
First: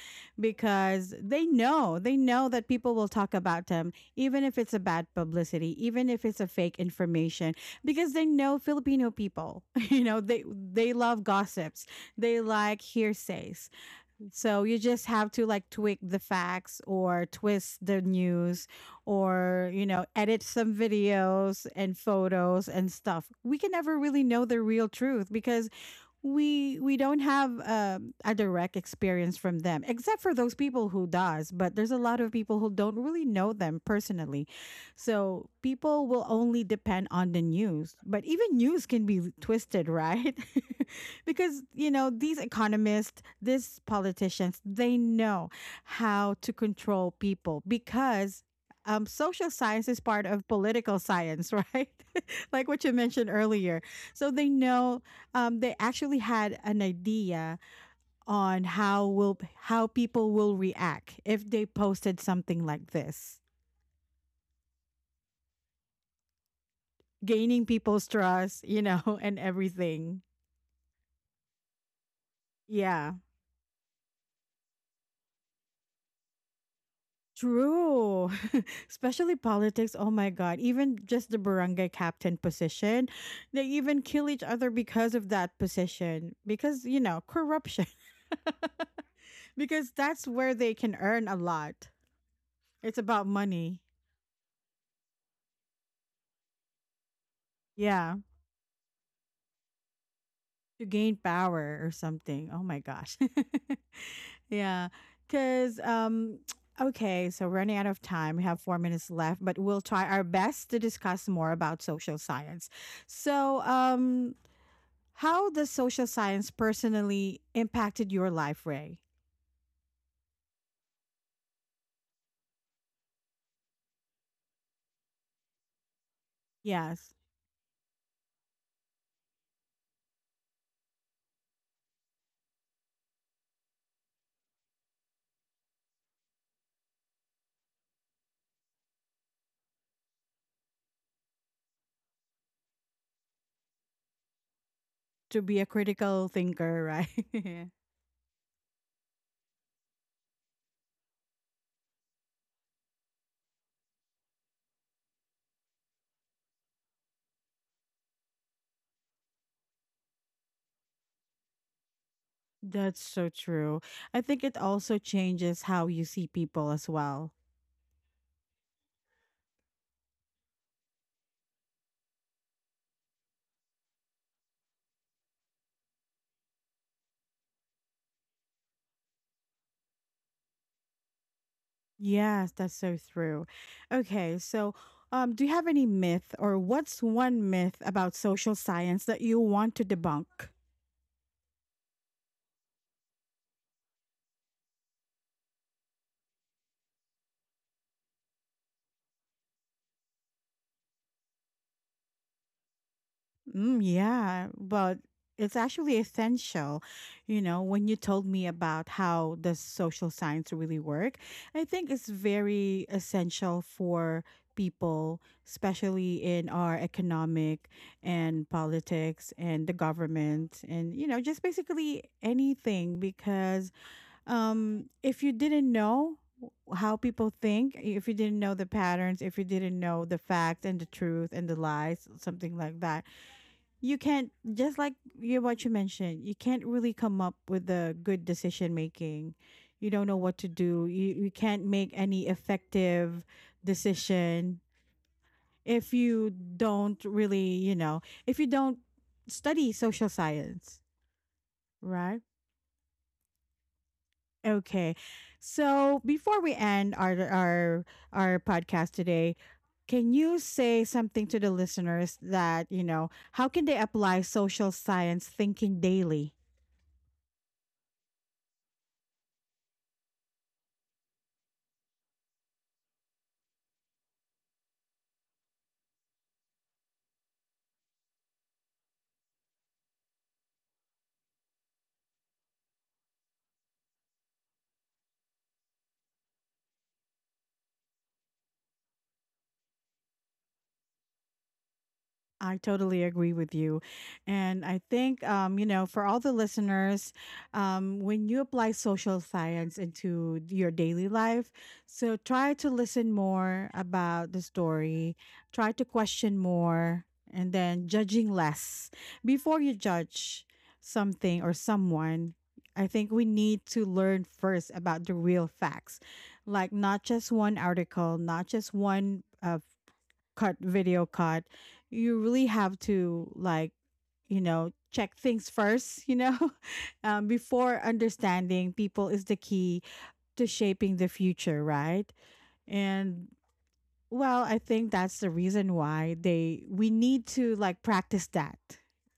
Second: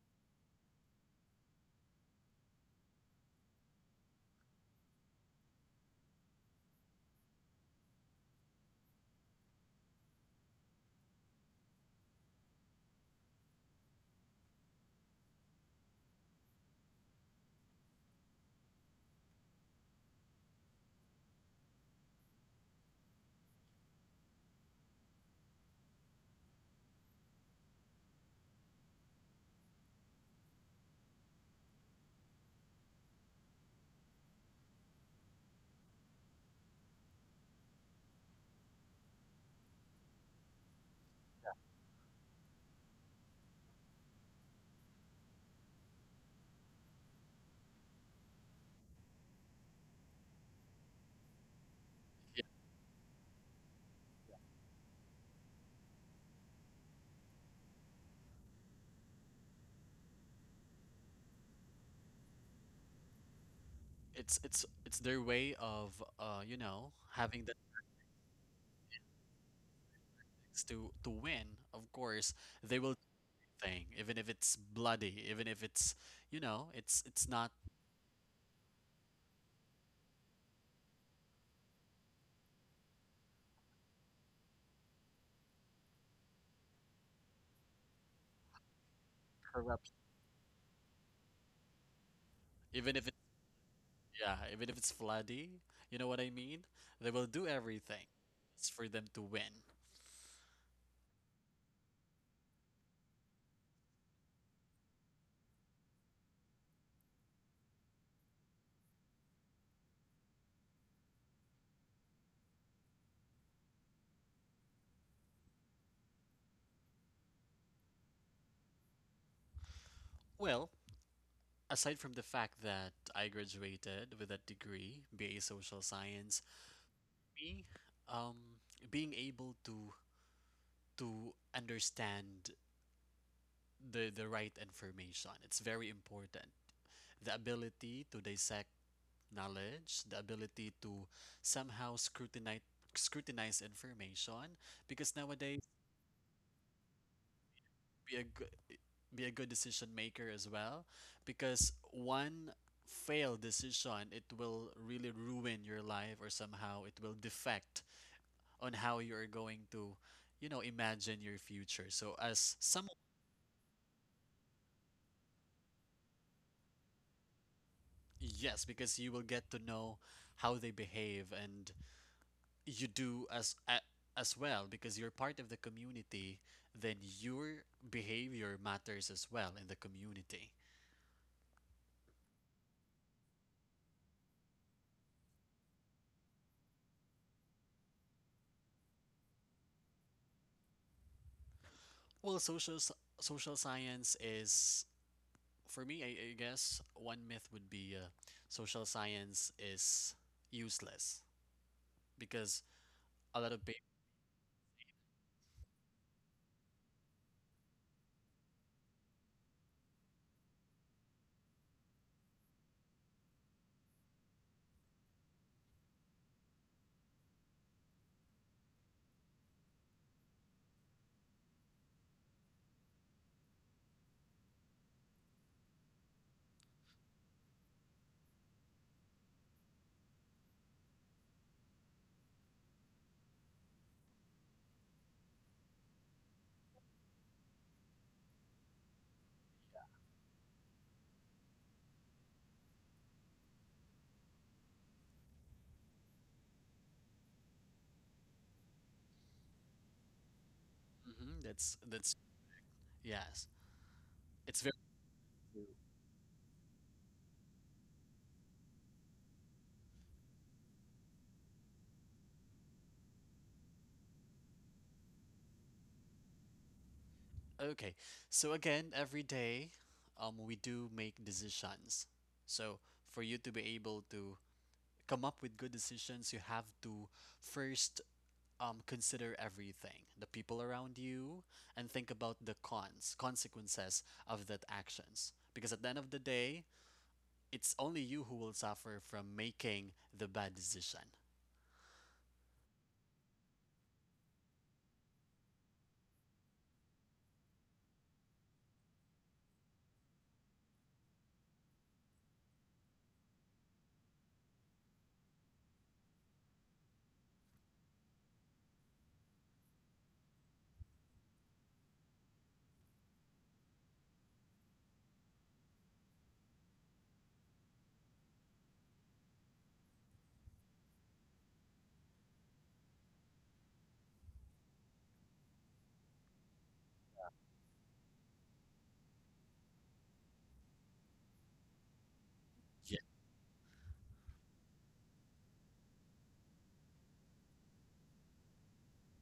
S1: because they know, they know that people will talk about them, even if it's a bad publicity, even if it's a fake information, because they know Filipino people. You know, they they love gossips, they like hearsays. So you just have to like tweak the facts or twist the news, or, you know, edit some videos and photos and stuff. We can never really know the real truth because we we don't have um, a direct experience from them, except for those people who does, but there's a lot of people who don't really know them personally. So people will only depend on the news, but even news can be twisted, right? Because you know these economists, these politicians, they know how to control people because, um, social science is part of political science, right? Like what you mentioned earlier. So they know, um, they actually had an idea on how will how people will react if they posted something like this,
S2: It's it's it's their way of uh, you know, having the
S1: gaining people's trust, you know, and everything.
S2: things to to win. Of course, they will
S1: Yeah.
S2: do thing, even if it's bloody, even if it's, you know, it's it's not
S1: True. Especially politics. Oh my God. Even just the barangay captain position, they even kill each other because of that position, because, you know, corruption. Because
S2: corrupt,
S1: that's where they can earn a lot.
S2: even
S1: It's
S2: if it,
S1: about money.
S2: yeah, even if it's bloody, you know what I mean? They will do everything.
S1: Yeah.
S2: It's for them to win.
S1: To gain power or something. Oh my gosh. Yeah. Cause um okay, so running out of time. We have four minutes left, but we'll try our best to discuss more about social science. So um how does social science personally impacted your life, Ray?
S2: Well, aside from the fact that I graduated with a degree, B A Social Science,
S1: Yes.
S2: me, um, being able to to understand the the right information, it's very important. The ability to dissect knowledge, the ability to somehow scrutinize scrutinize information, because
S1: To be
S2: nowadays,
S1: a critical thinker, right?
S2: be a good be a good decision maker as well, because one failed decision it will really ruin your life or somehow it will defect on how you're going to, you know, imagine your future. So as some,
S1: That's so true. I think it also changes how you see people as well.
S2: yes, because you will get to know how they behave and you do as a, as well because you're part of the community, then your behavior matters as well in the community.
S1: Yes, that's so true. Okay, so um, do you have any myth or what's one myth about social science that you want to debunk?
S2: Well, social s- social science is, for me, I, I guess one myth would be uh, social science is useless because a lot of
S1: Mm,
S2: people.
S1: yeah, but it's actually essential. You know, when you told me about how does social science really work, I think it's very essential for people, especially in our economic and politics and the government, and you know, just basically anything, because um if you didn't know how people think, if you didn't know the patterns, if you didn't know the facts and the truth and the lies, something like that, you can't just like, you what you mentioned, you can't really come up with the good decision making. You don't know what to do. You, you can't make any effective decision if you don't really, you know, if you don't study social science,
S2: Hmm that's that's
S1: right?
S2: yes, it's,
S1: Okay. So before we end our our our podcast today, can you say something to the listeners that, you know, how can they apply social science thinking daily?
S2: okay, so again, every day, um, we do make decisions. So for you to be able to come up with good decisions, you have to first um, consider everything, the people around you, and think about the cons, consequences of that actions. Because at the end of the day, it's only you who will suffer from making the bad decision.
S1: I totally agree with you. And I think, um, you know, for all the listeners, um, when you apply social science into your daily life, so try to listen more about the story, try to question more, and then judging less. Before you judge something or someone, I think we need to learn first about the real facts, like not just one article, not just one uh cut video cut. You really have to like, you know, check things first, you know. Um, before, understanding people is the key to shaping the future, right?
S2: Yes,
S1: And, well, I think that's the reason why they we need to like practice that,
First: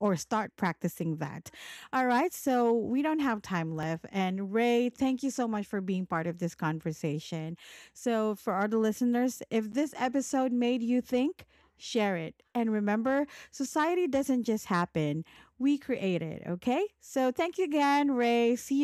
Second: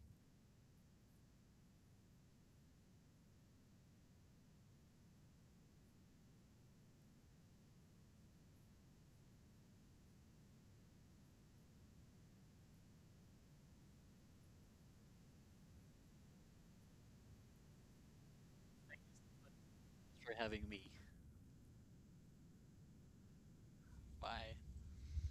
S1: or start practicing that. All right, so we don't have time left and Ray, thank you so much for being part of this conversation. So for all the listeners, if this episode made you think, share it. And remember, society doesn't just happen. We create it, okay? So thank you again, Ray. See you
S2: for having me. Bye.